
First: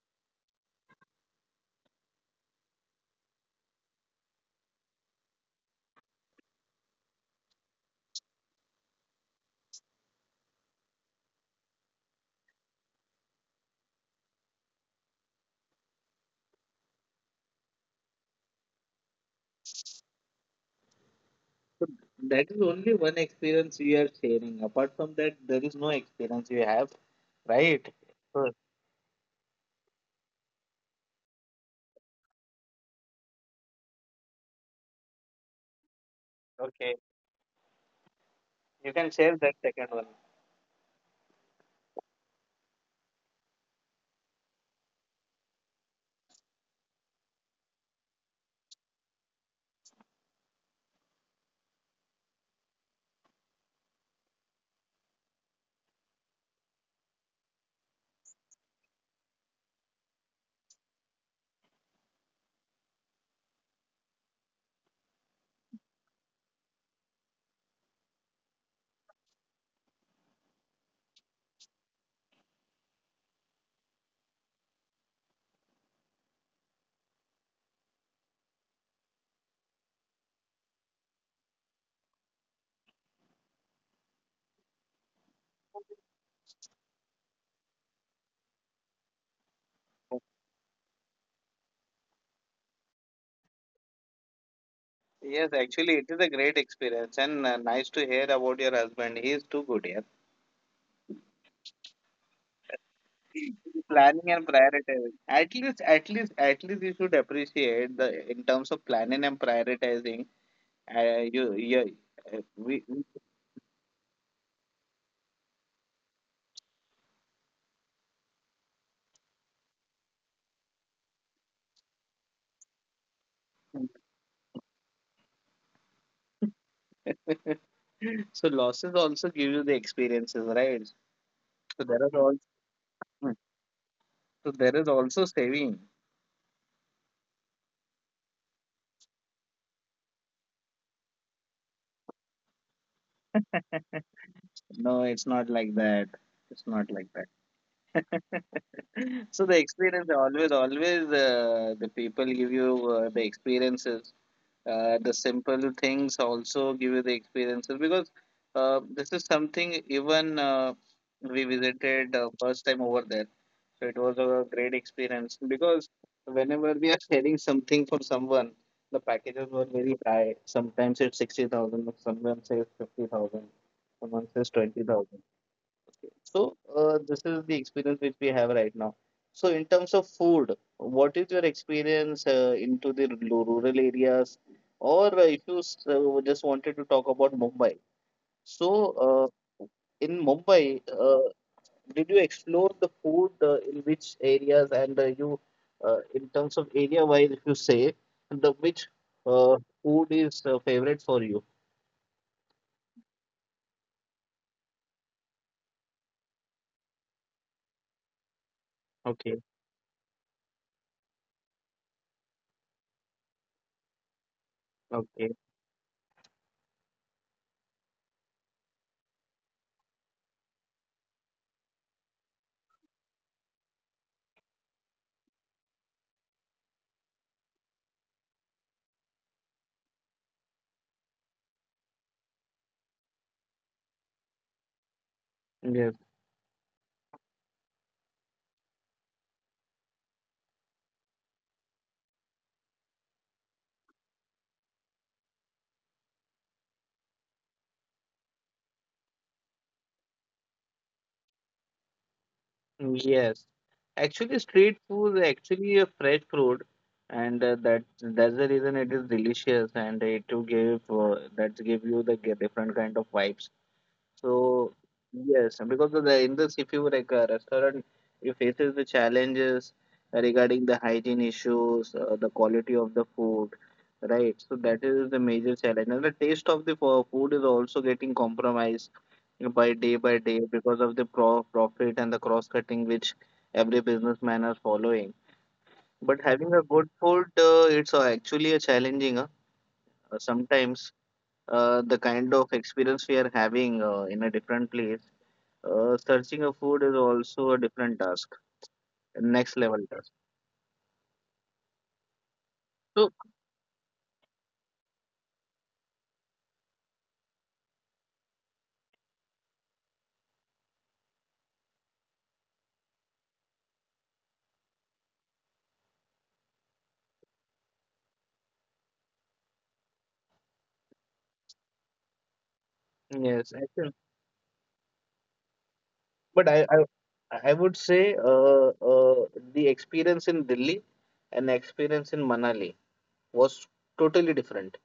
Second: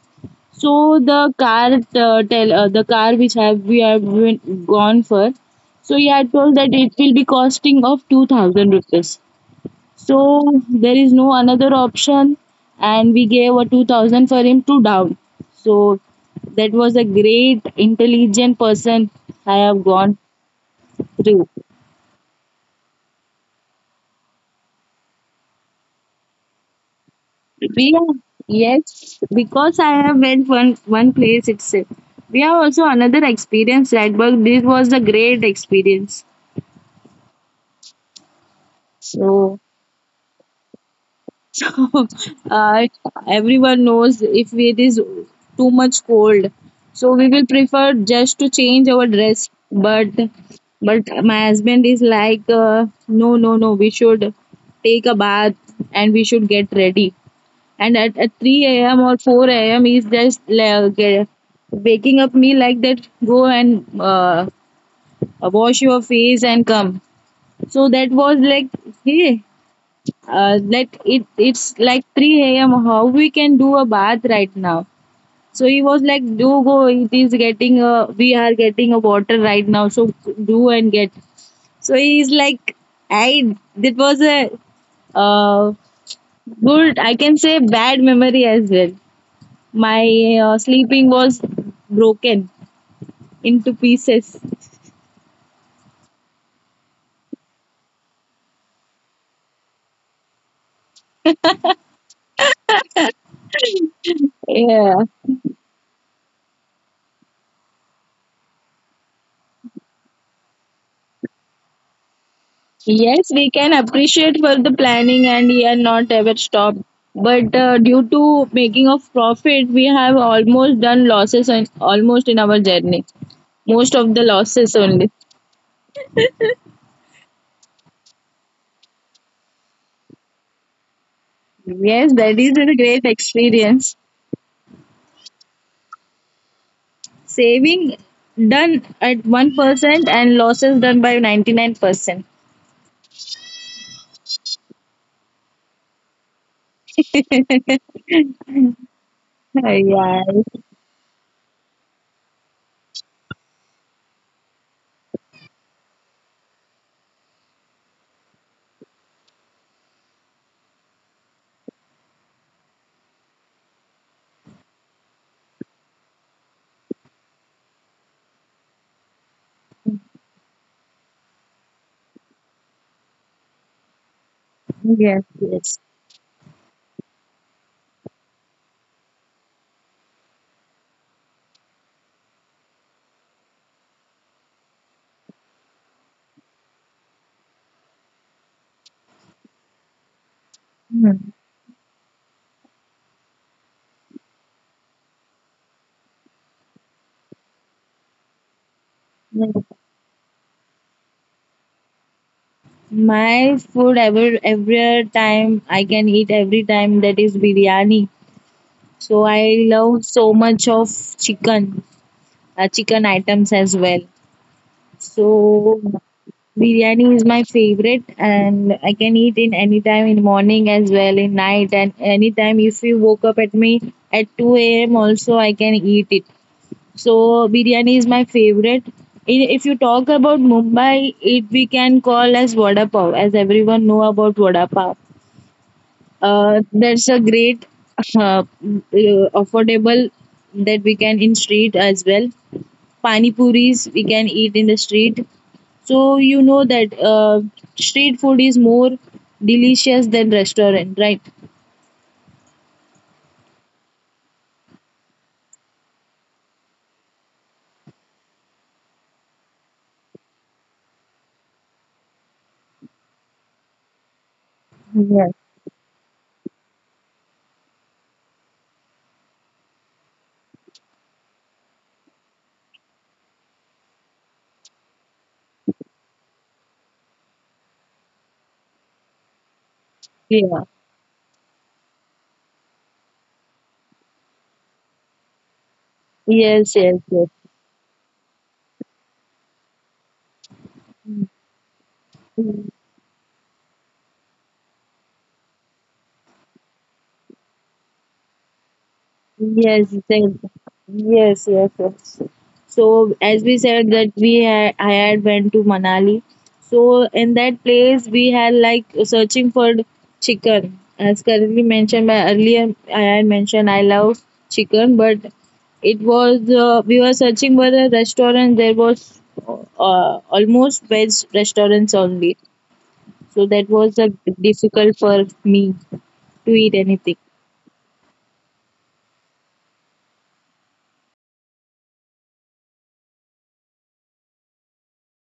So the car tell the car which have we have been gone for. So he had told that it will be costing of 2,000 rupees. So there is no another option, and we gave a 2,000 for him to down. So that was a great intelligent person I have gone through. So that is only one experience we are sharing. Apart from that, there is no experience you have, We right? have, Sure. yes, because I have went one place itself. We have also another experience at work. This was a great experience. Okay, you can share So. that second one. So (laughs) uh, everyone knows, if it is too much cold, so we will prefer just to change our dress. But but my husband is like, no, no, no, we should take a bath and we should get ready. And at 3 a.m. or 4 a.m. is just like, waking up me like that. Go and wash your face and come. So that was like, hey, like, it's like 3 a.m, how we can do a bath right now? So he was like, do go, it is getting a we are getting a water right now, so do and get. So he's like, I that was a uh, good, I can say, bad memory as well. My sleeping was broken into pieces. Yes, actually, it is a great experience and nice to hear about your husband. He is too good here. (laughs) Planning and Yeah. prioritizing. At least, at least, at least, you should appreciate the in terms of planning and prioritizing. Uh, you, you, uh, Yes, we, we we- can appreciate for the planning, and we are not ever stopped. But due to making of profit, we have almost done losses and almost in our journey. Most of the losses only. (laughs) so losses also give you the experiences, right? Yes, So that there is are a also, great so experience. there is also saving. Saving done at 1% and losses done by 99%. (laughs) No, it's not like that. It's not like that. (laughs) So the Yeah, experience always, always the people give you the experiences. The simple things also give you the experiences because this is something even we visited first time over there. So it was a great experience because whenever we are selling something for someone, the packages were very high. Sometimes it's 60,000, someone says 50,000, someone says yes, 20,000. yes. So this is the experience which we have right now. So in terms of food, what is your experience into the rural areas? Or if you s- just wanted to talk about Mumbai. So uh, in Mumbai, Hmm. Did you explore the food in which areas and in terms of area wise, if you say the which Yes. Food is favorite for you? My food every time I can eat every time, that is biryani. So I Okay, love so much of chicken, chicken items as well. So okay, biryani is my favorite, and I can eat in any time, in morning as well, in night, and anytime. If you woke up at me at 2 a.m. also I can eat it. So biryani is my favorite. If you talk about Mumbai, it we can call as vada pav, as everyone know about vada pav. yes, That's a great uh, uh, affordable, that we can in street as well. Pani puris we can eat in the street. So you know that street food is more delicious than restaurant, right? yes. Actually, street food is actually a fresh food, and that that's the reason it is delicious and it will give that give you the different kind of vibes. So Yes. yes, because of the in this, if you like a restaurant, you faces the challenges regarding the hygiene issues, the quality of the food, right? So that is the major challenge, and the taste of the food is also getting compromised Yeah. by day because of the profit and the cross cutting which every businessman are following. But Yes, yes, having a good food, it's actually a challenging. Sometimes the yes. kind of experience we are having in a different place searching a food is also a different task, a Yes, next level task. yes, yes, yes. So as we So said that we had I had went to Manali. So in that place we had like searching for chicken. As currently mentioned by earlier, I had mentioned I love chicken, but it was we were searching for a restaurant. There was almost veg restaurants only. So that was yes, I think, difficult for me to eat but anything. I would say the experience in Delhi and experience in Manali was totally different.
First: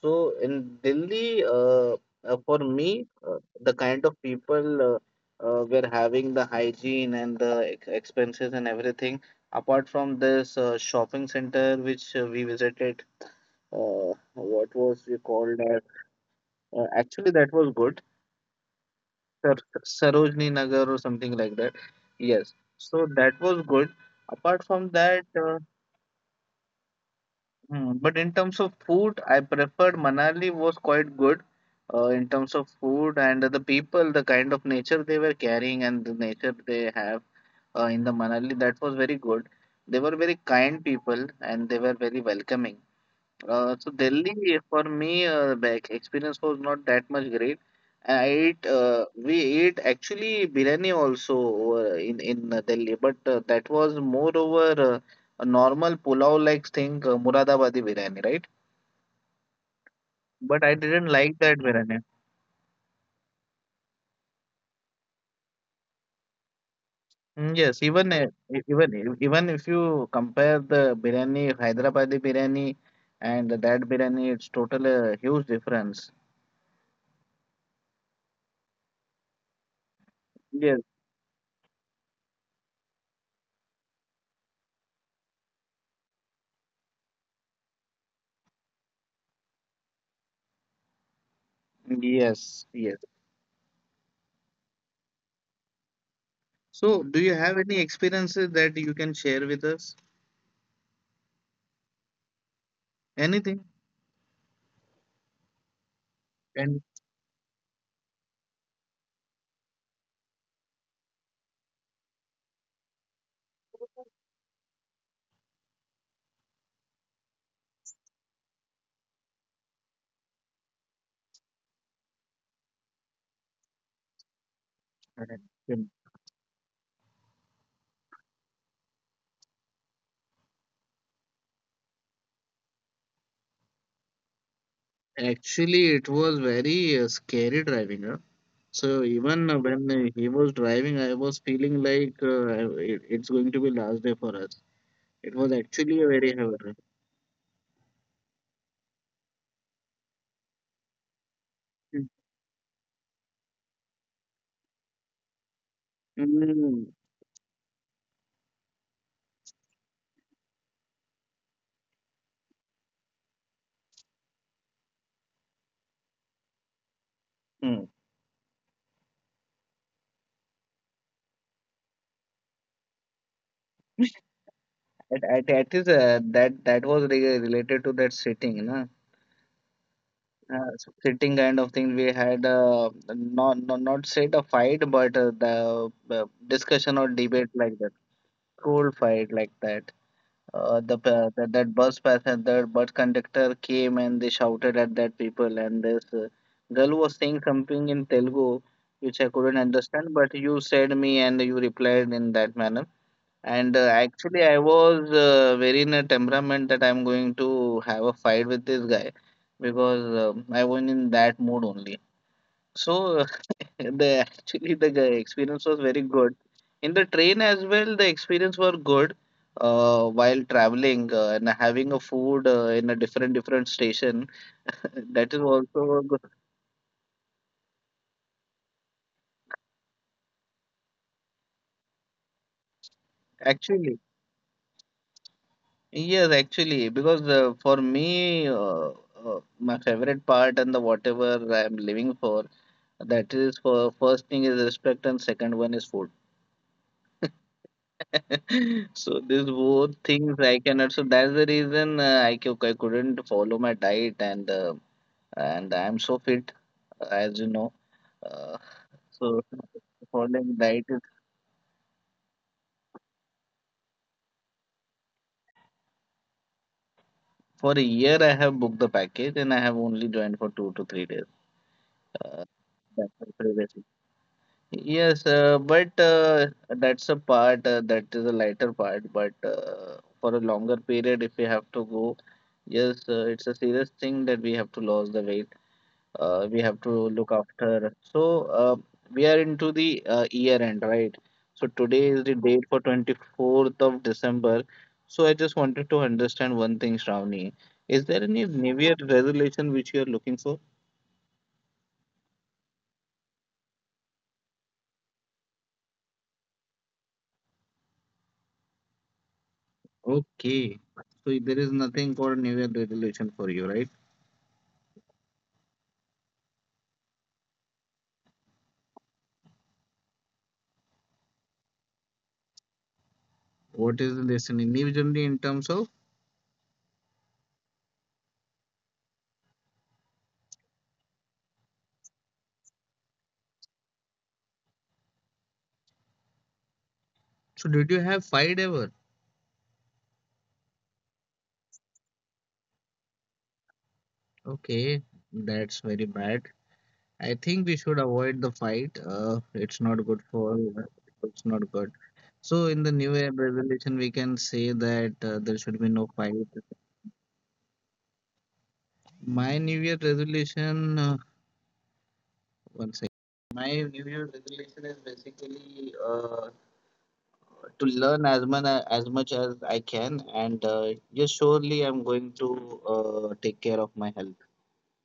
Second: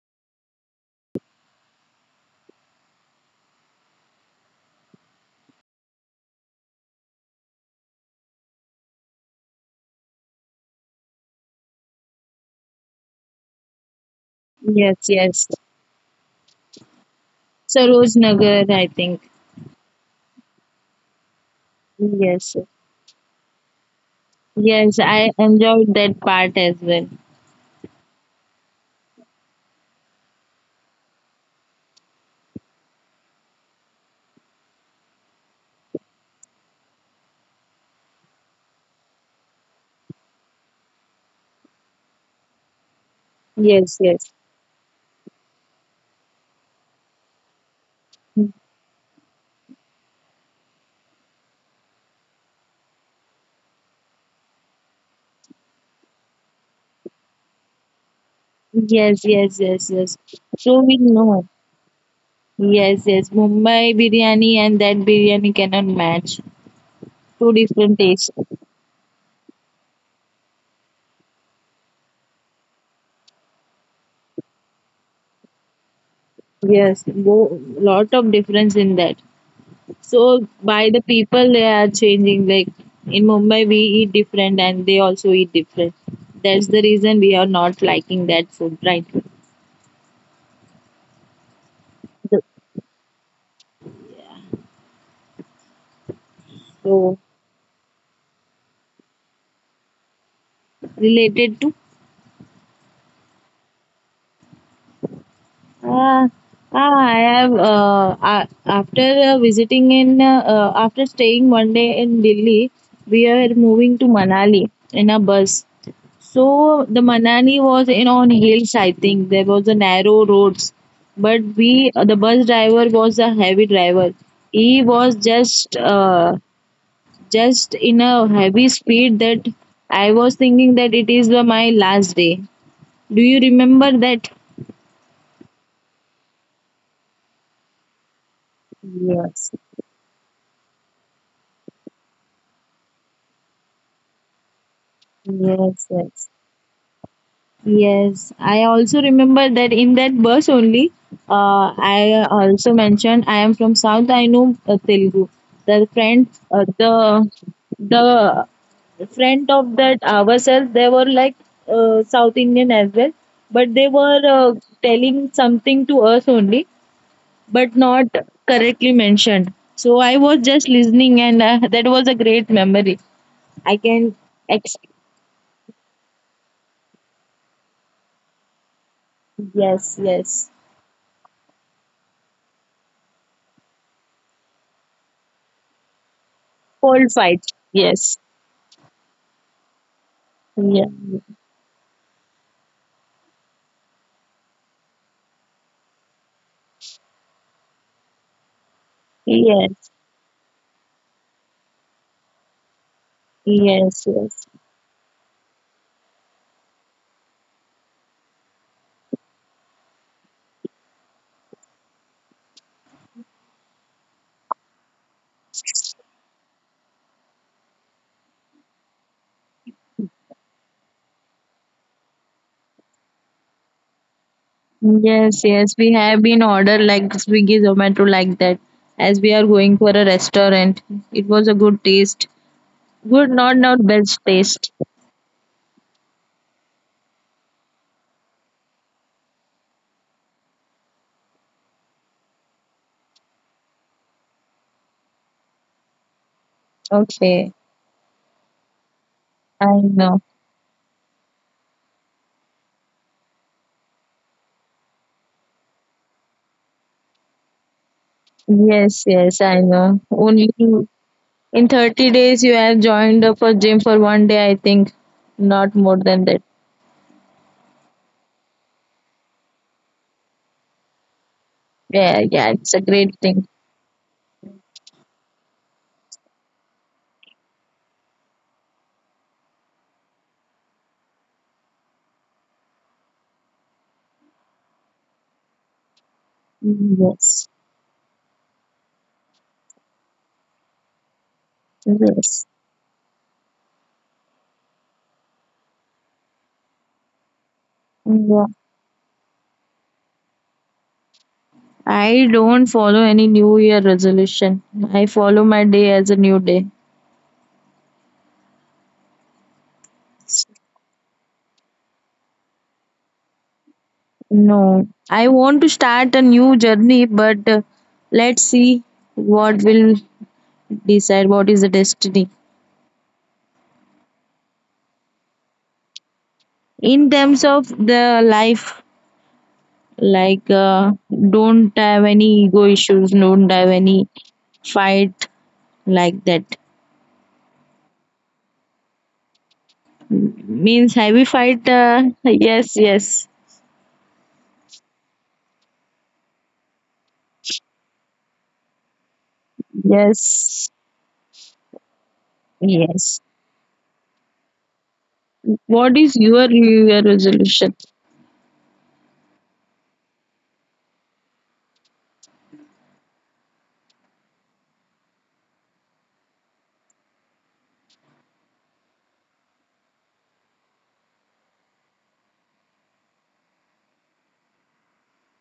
So in Delhi, for me, the kind of people were having the hygiene and the expenses and everything. Apart from this shopping center which we visited, uh, what was Yes, we yes. called. Actually, that was good. Saroj Nagar, I think. Sarojini Nagar or something like that. Yes. Yes. So that was good. Apart from Yes, that, I enjoyed that part as well. hmm, but in terms of food, I preferred Manali was quite good in terms of food and the people, the kind of nature they were carrying and the nature they have in the Manali, that was very good. They were very kind people and they were very welcoming. So Yes, yes. Delhi for me the experience was not that much great. I ate we ate actually biryani also over in Delhi, but that was more over a normal pulao like thing, Muradabadi biryani, right? Yes, yes, yes, yes. But I So we didn't like know. that biryani. Yes, yes. Mumbai biryani and that biryani cannot match. Two Mm, yes, different even tastes. e- even e- even if you compare the biryani, Hyderabadi biryani, and that biryani, it's total huge difference. Yes, lot of difference in that. So Yes, by the people they are changing. Like, in Mumbai we eat different, and they also eat different. That's the reason we are not liking that food, right? The- yes, yes. So, do So you have any experiences that you can share with us? related to. Anything? Uh, And uh, After staying one day in Delhi, we are moving to Manali in a bus. So the Manali was in on hills. I think there was a narrow roads, but we the bus driver was a heavy driver. He was uh, just in a heavy speed, that I was thinking that it is my last day. Do you remember that? actually, it was very scary driving. Huh? So even Yes. when he was driving, I was feeling like it's going to be last day for us. It was Yes. actually a very Yes. heavy. Drive. Yes, I also remember that in that bus only, I also mentioned I am from South. I know Telugu. Mm, The the friend of that ourselves, they were like South Indian as well, but they were telling something to us only, but mm. not correctly mentioned. So I was just listening, and that was a great memory. I can ex- At least that was re related to that sitting, na? yes, yes, So sitting kind of thing we had not said a fight but the discussion or cold fight. debate like that, Yes. school fight like that, Yeah. That bus passenger bus conductor came and they shouted at that people and this girl was saying something in Telugu which I couldn't Yes, understand, but you said me and you replied in that manner, and yes, yes. actually, I was very in a temperament that I'm going to have a fight with this guy because I was in that mood only. So (laughs) the actually the experience was very good. In the train as well, the experience were good. While traveling and having a food in a different different station, (laughs) that is Yes, yes. We also a good. have been ordered like Swiggy, Zomato, like that. As we are going for a restaurant, it was a good taste. Good, not Actually, best taste. yes, actually, because for me, my favorite part and the whatever I'm living for, that is for first thing is respect and second one is food. Okay, (laughs) So these I both know. things I cannot. So that's the reason I couldn't follow my diet and I'm so fit as you know. Uh, Yes, so yes, I know. Only following diet is, in 30 days you have joined up a gym for one day, I think. Not more than that. for a year I have booked the package and I have only joined for 2 to 3 days. Yeah, Uh, yeah, it's a that's great the thing. previous. Yes, but that's a part that is a lighter part. But for a longer period, if we have to go, yes, it's a serious thing that we have to lose the weight. We have to look Yes, after. So we are into the year end, right? So today is the yes. date for 24th of December. So I just wanted to understand one thing, Shravani. Is there any Yeah. New Year resolution which you are looking for? I don't follow any New Year resolution. I follow my day as a new day. Okay, so there is nothing called New Year resolution for you, right? No, I want to start a new journey, but let's see what will decide what is the destiny. What is the lesson individually in terms of? In terms of the life, like, don't have any ego issues, don't have any fight like that. So, did you have fight ever? Means heavy fight? Yes, yes, Okay, that's very bad. I think we should avoid the fight. It's not good for. yes, It's not good. So, in the New yes. Year resolution, we can say that there should be What no is fight. your New Year resolution? My New Year resolution. One second. My New Year resolution is basically to learn as much as much as I can, and yes, surely I'm going to take care of my health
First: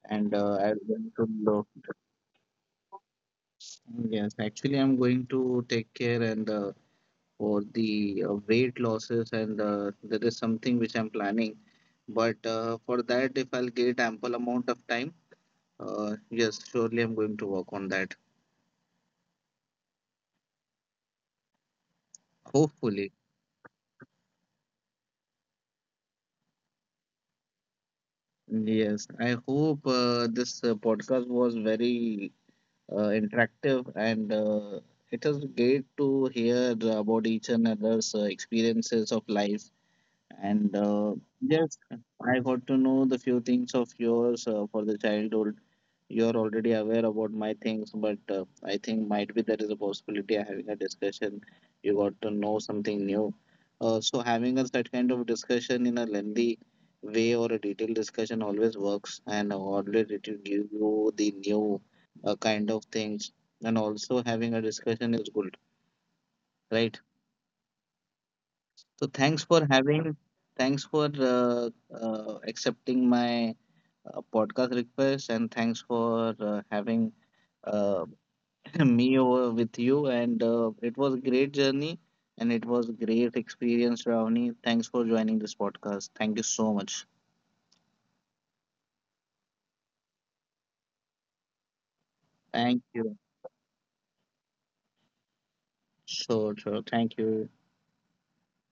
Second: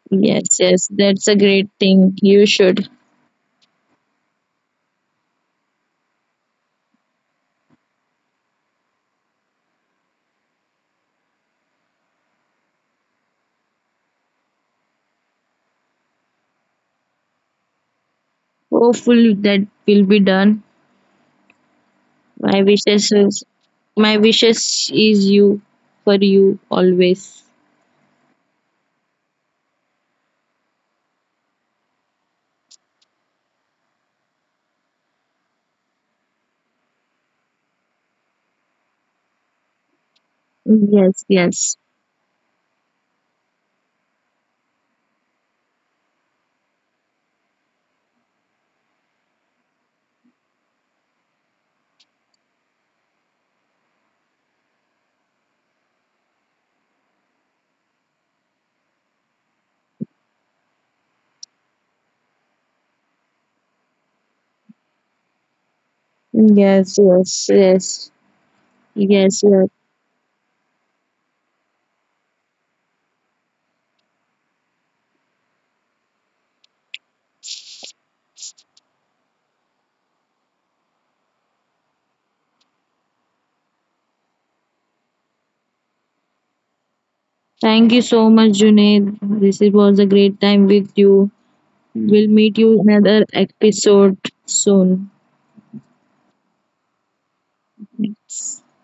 and Yes, I'm yes, going to that's a look. great thing. You should. Yes, actually, I'm going to take care and for the weight losses, and there is something which I'm planning. But for that, if I'll get ample amount of time, yes, surely I'm going to work on that. Hopefully that will be done. My Hopefully, wishes is my wishes is you for you always. yes. I hope this podcast was very interactive and. It was great to hear about each and other's experiences of life. And Yes, yes, yes. I got to know the few things of yours for the childhood. You're already aware about my things, but I think might be there is a possibility of having a discussion. You got to know something new. So having a such kind of discussion in a lengthy way or a detailed discussion always works, and always it will give you the new kind of things. And also having a discussion is good, right? Yes, yes, yes. So thanks Yes, for yes. having, thanks for accepting my podcast request, and thanks for having uh, (clears throat) (laughs) me over with you. And it was a great journey, and it was a great experience, Ravani. Thanks for joining this podcast. Thank you so much. Thank you so much, Junaid. This was a great time with you. We'll meet Thank you in you. another episode soon. Sure, sure. Thank you.